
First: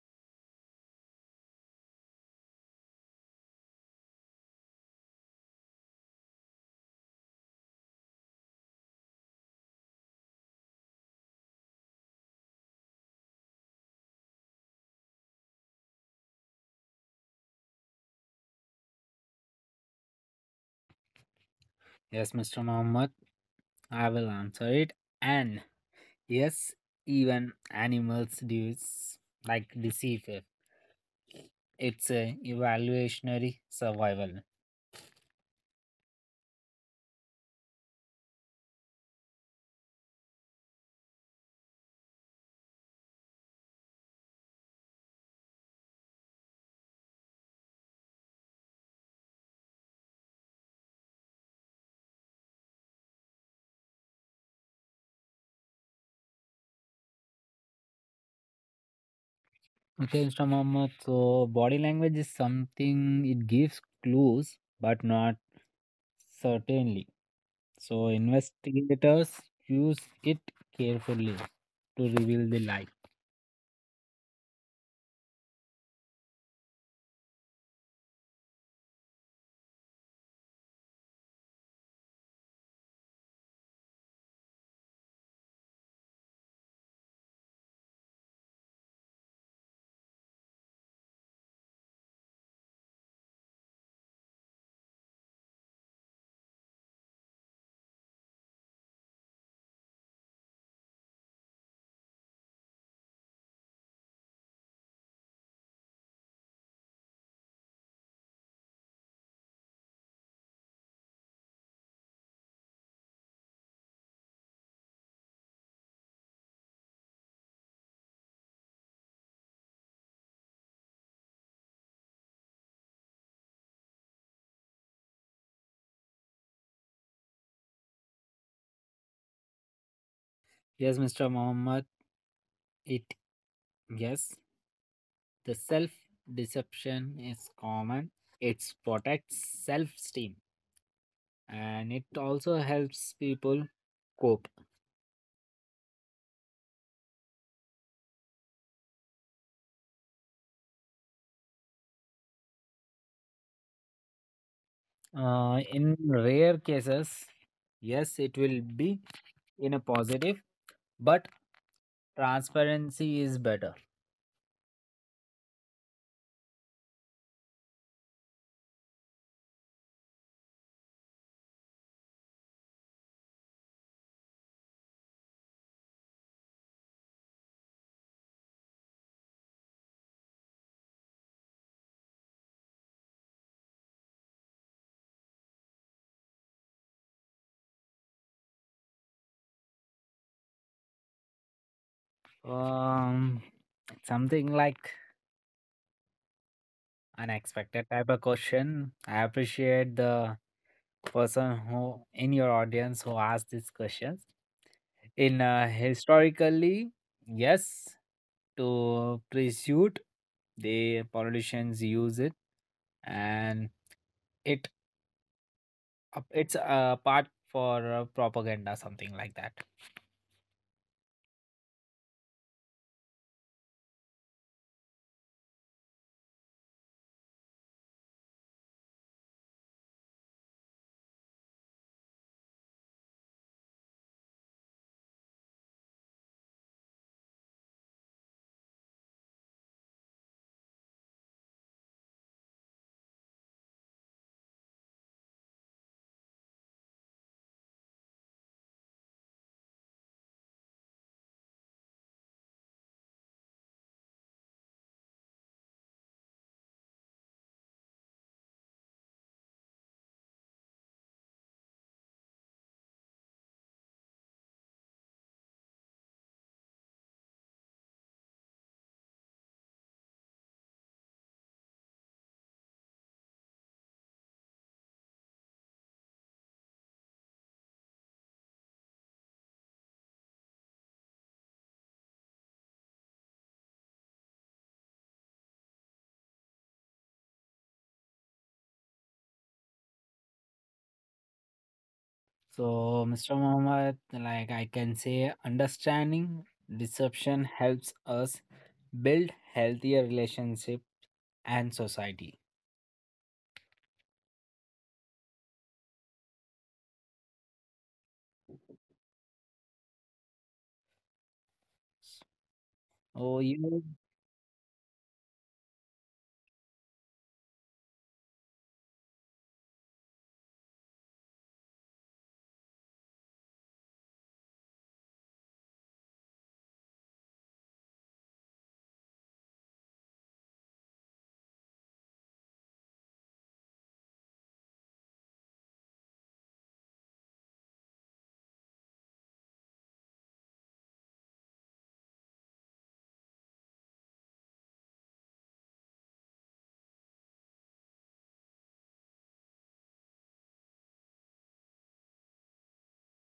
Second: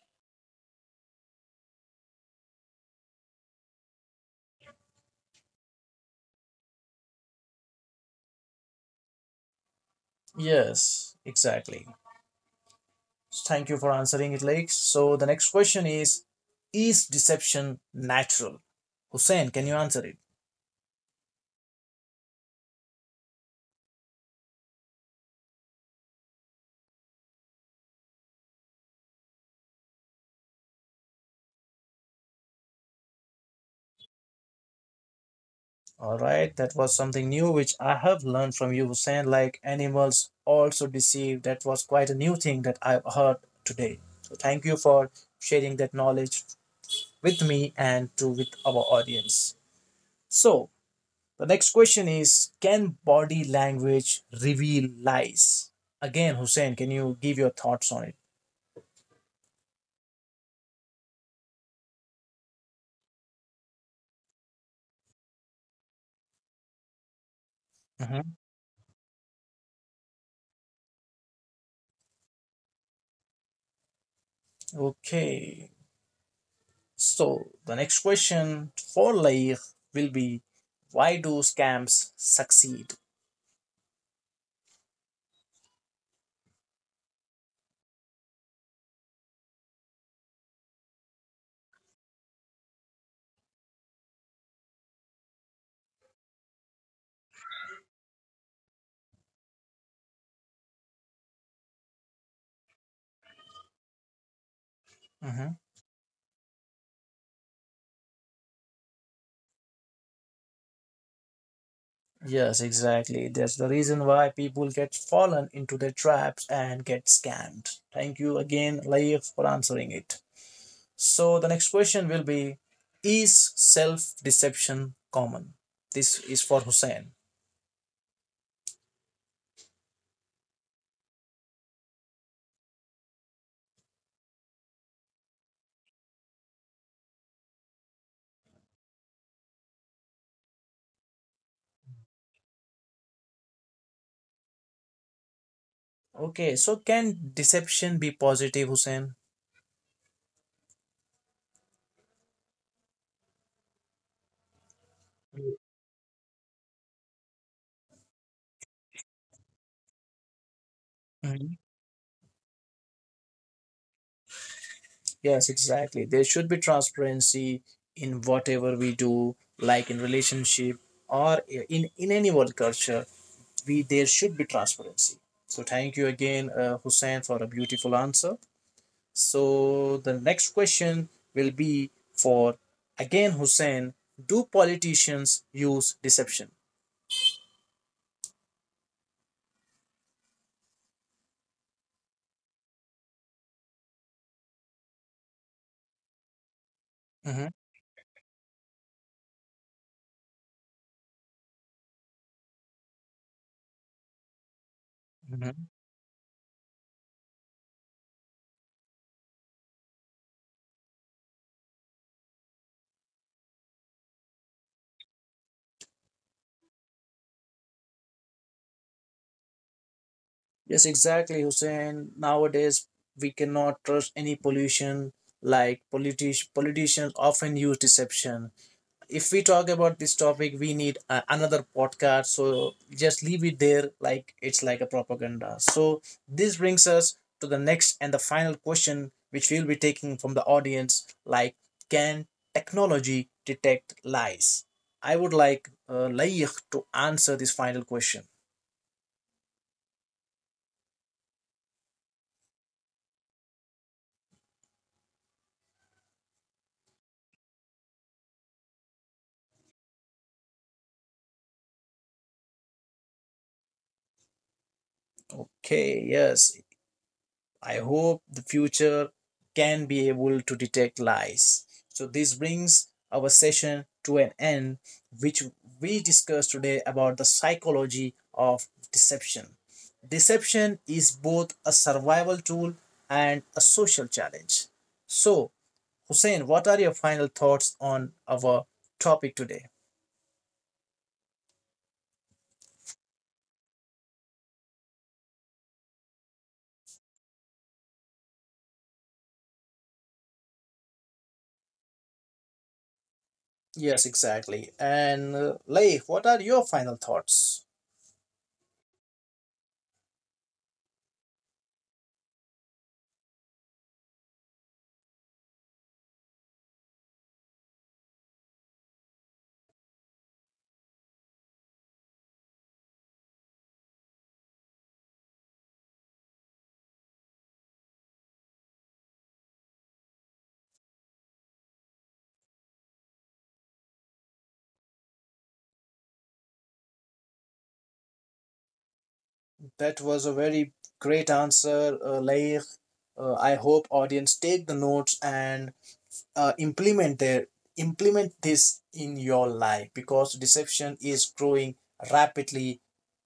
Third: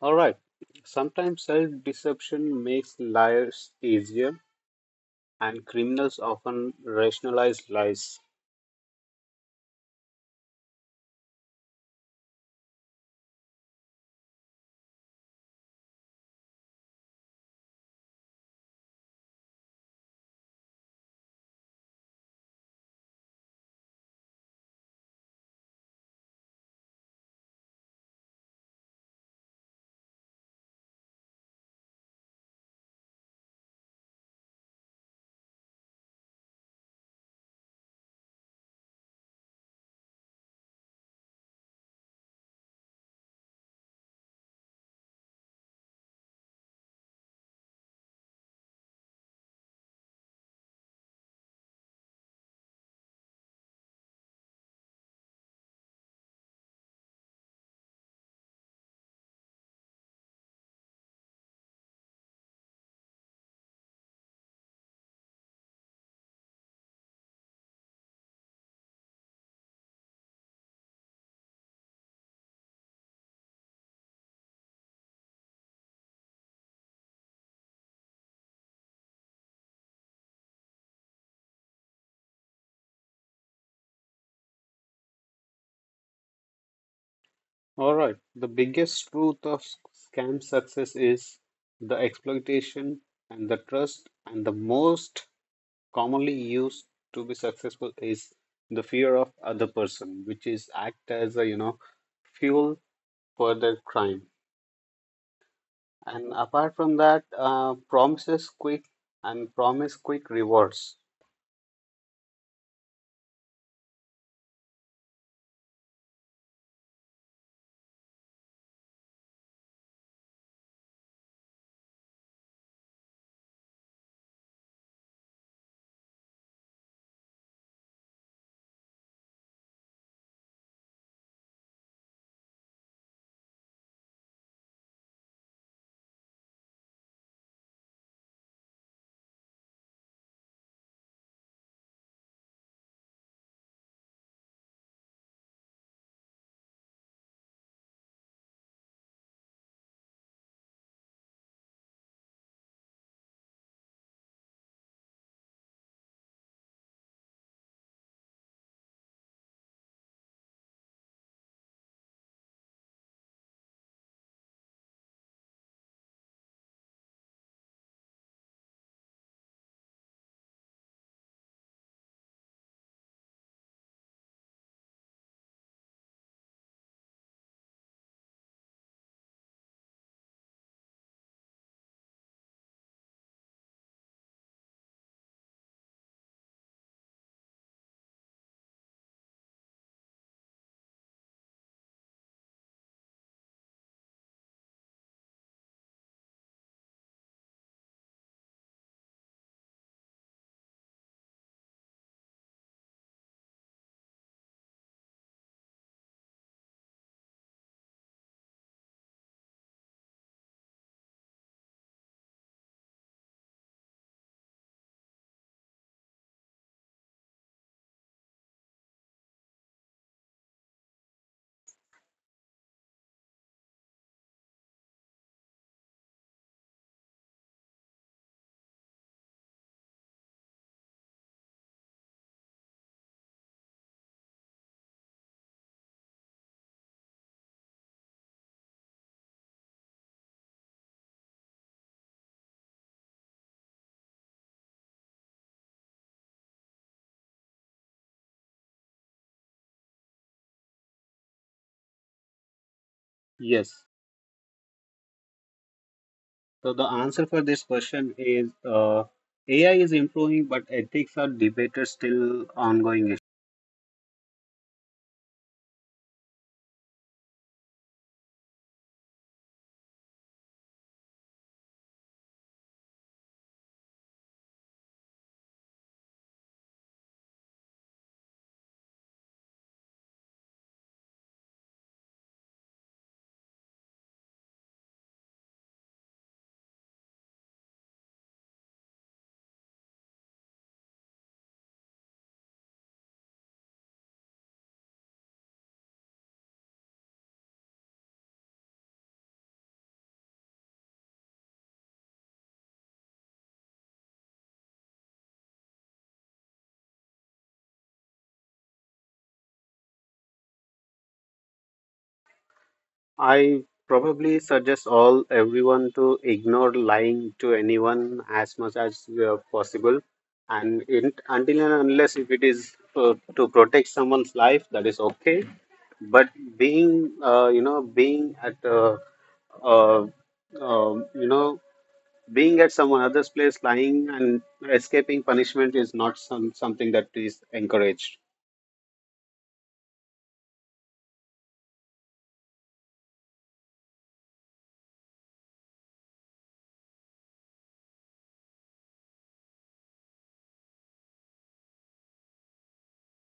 Speaker 3: All right. Sometimes self-deception makes liars easier, and criminals often rationalize lies.
Speaker 1: Yes, exactly. Thank you for answering it, Lakes. So the next question is: is deception natural? Hussein, can you answer it?
Speaker 2: Yes, Mr. Mohammed, I will answer it. And yes, even animals do like deceive. It. It's a evaluationary survival.
Speaker 1: All right, that was something new which I have learned from you, Hussein. Like animals also deceive. That was quite a new thing that I've heard today. So thank you for sharing that knowledge with me and to with our audience. So the next question is: can body language reveal lies? Again, Hussein, can you give your thoughts on it?
Speaker 2: Okay, Mr. Mohammed. So body language is something it gives clues, but not certainly. So
Speaker 1: Mhm.
Speaker 2: investigators use it carefully to reveal the lie.
Speaker 1: Okay. So the next question for Lair will be why do scams succeed?
Speaker 3: All right. The biggest truth of scam success is the exploitation and the trust, and the most commonly used to be successful is the fear of other person, which is act as a fuel for their crime.
Speaker 1: Mhm.
Speaker 3: And apart from that, promises quick and promise quick rewards.
Speaker 1: Yes, exactly. That's the reason why people get fallen into their traps and get scammed. Thank you again, Lair, for answering it. So the next question will be: is self deception common? This is for Hussein.
Speaker 2: Yes, Mr. Mohammed. It yes. The self deception is common. It protects self esteem and it also helps people cope.
Speaker 1: Okay, so can deception be positive, Hussein?
Speaker 2: In rare cases, yes, it will be in a positive, but transparency is better.
Speaker 1: Yes, exactly. There should be transparency in whatever we do, like in relationship or in any world culture. We there should be transparency. So thank you again, Hussein, for a beautiful answer. So the next question will be for again Hussein. Do politicians use deception?
Speaker 2: Um, Something like
Speaker 1: Mhm,
Speaker 2: unexpected type of question. I appreciate the person who in your audience who asked these questions. In
Speaker 1: mhm.
Speaker 2: historically, yes, to pursuit the politicians use it and it it's a part for propaganda something like that.
Speaker 1: Yes, exactly, Hussein. Nowadays, we cannot trust any pollution. Like politicians often use deception. If we talk about this topic we need another podcast so just leave it there like it's like a propaganda. So this brings us to the next and the final question which we'll be taking from the audience, like can technology detect lies? I would like Layikh to answer this final question.
Speaker 3: Yes. So the answer for this question is AI is improving, but ethics are debated still ongoing.
Speaker 1: Okay, yes, I hope the future can be able to detect lies. So, this brings our session to an end, which we discussed today about the psychology of deception. Deception is both a survival tool and a social challenge. So, Hussein, what are your final thoughts on our topic today?
Speaker 2: So Mr. Muhammad, like I can say understanding deception helps us build healthier relationship and society.
Speaker 1: Yes, exactly. And Leif, what are your final thoughts?
Speaker 2: Oh
Speaker 3: I
Speaker 2: you
Speaker 3: probably suggest all everyone to ignore lying to anyone as much as possible, and in, until and unless if it is to protect someone's life, that is okay. But being, you know, being at, uh, you know, being at someone other's place, lying and escaping punishment is not some, something that is encouraged.
Speaker 1: That was a very great answer, Laik. I hope audience take the notes and uh, implement their implement this in your life because deception is growing rapidly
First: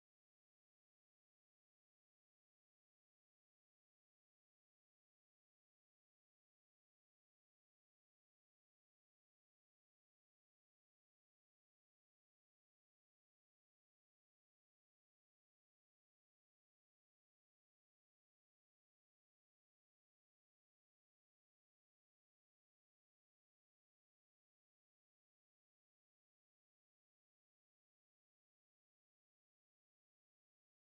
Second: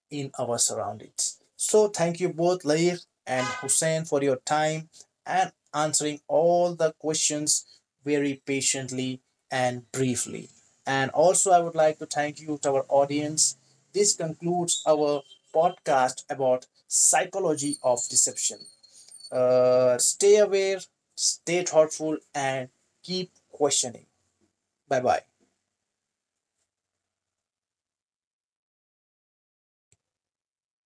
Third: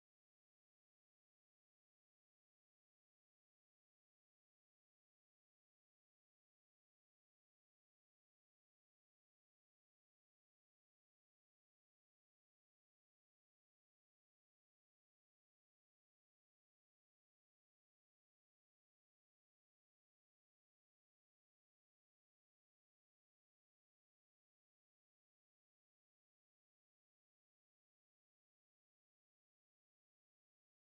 Speaker 1: in our surroundings. So thank you both Lair and Hussein for your time and answering all the questions very patiently and briefly. And also I would like to thank you to our audience. This concludes our podcast about psychology of deception. Stay aware, stay thoughtful and keep questioning. Bye bye.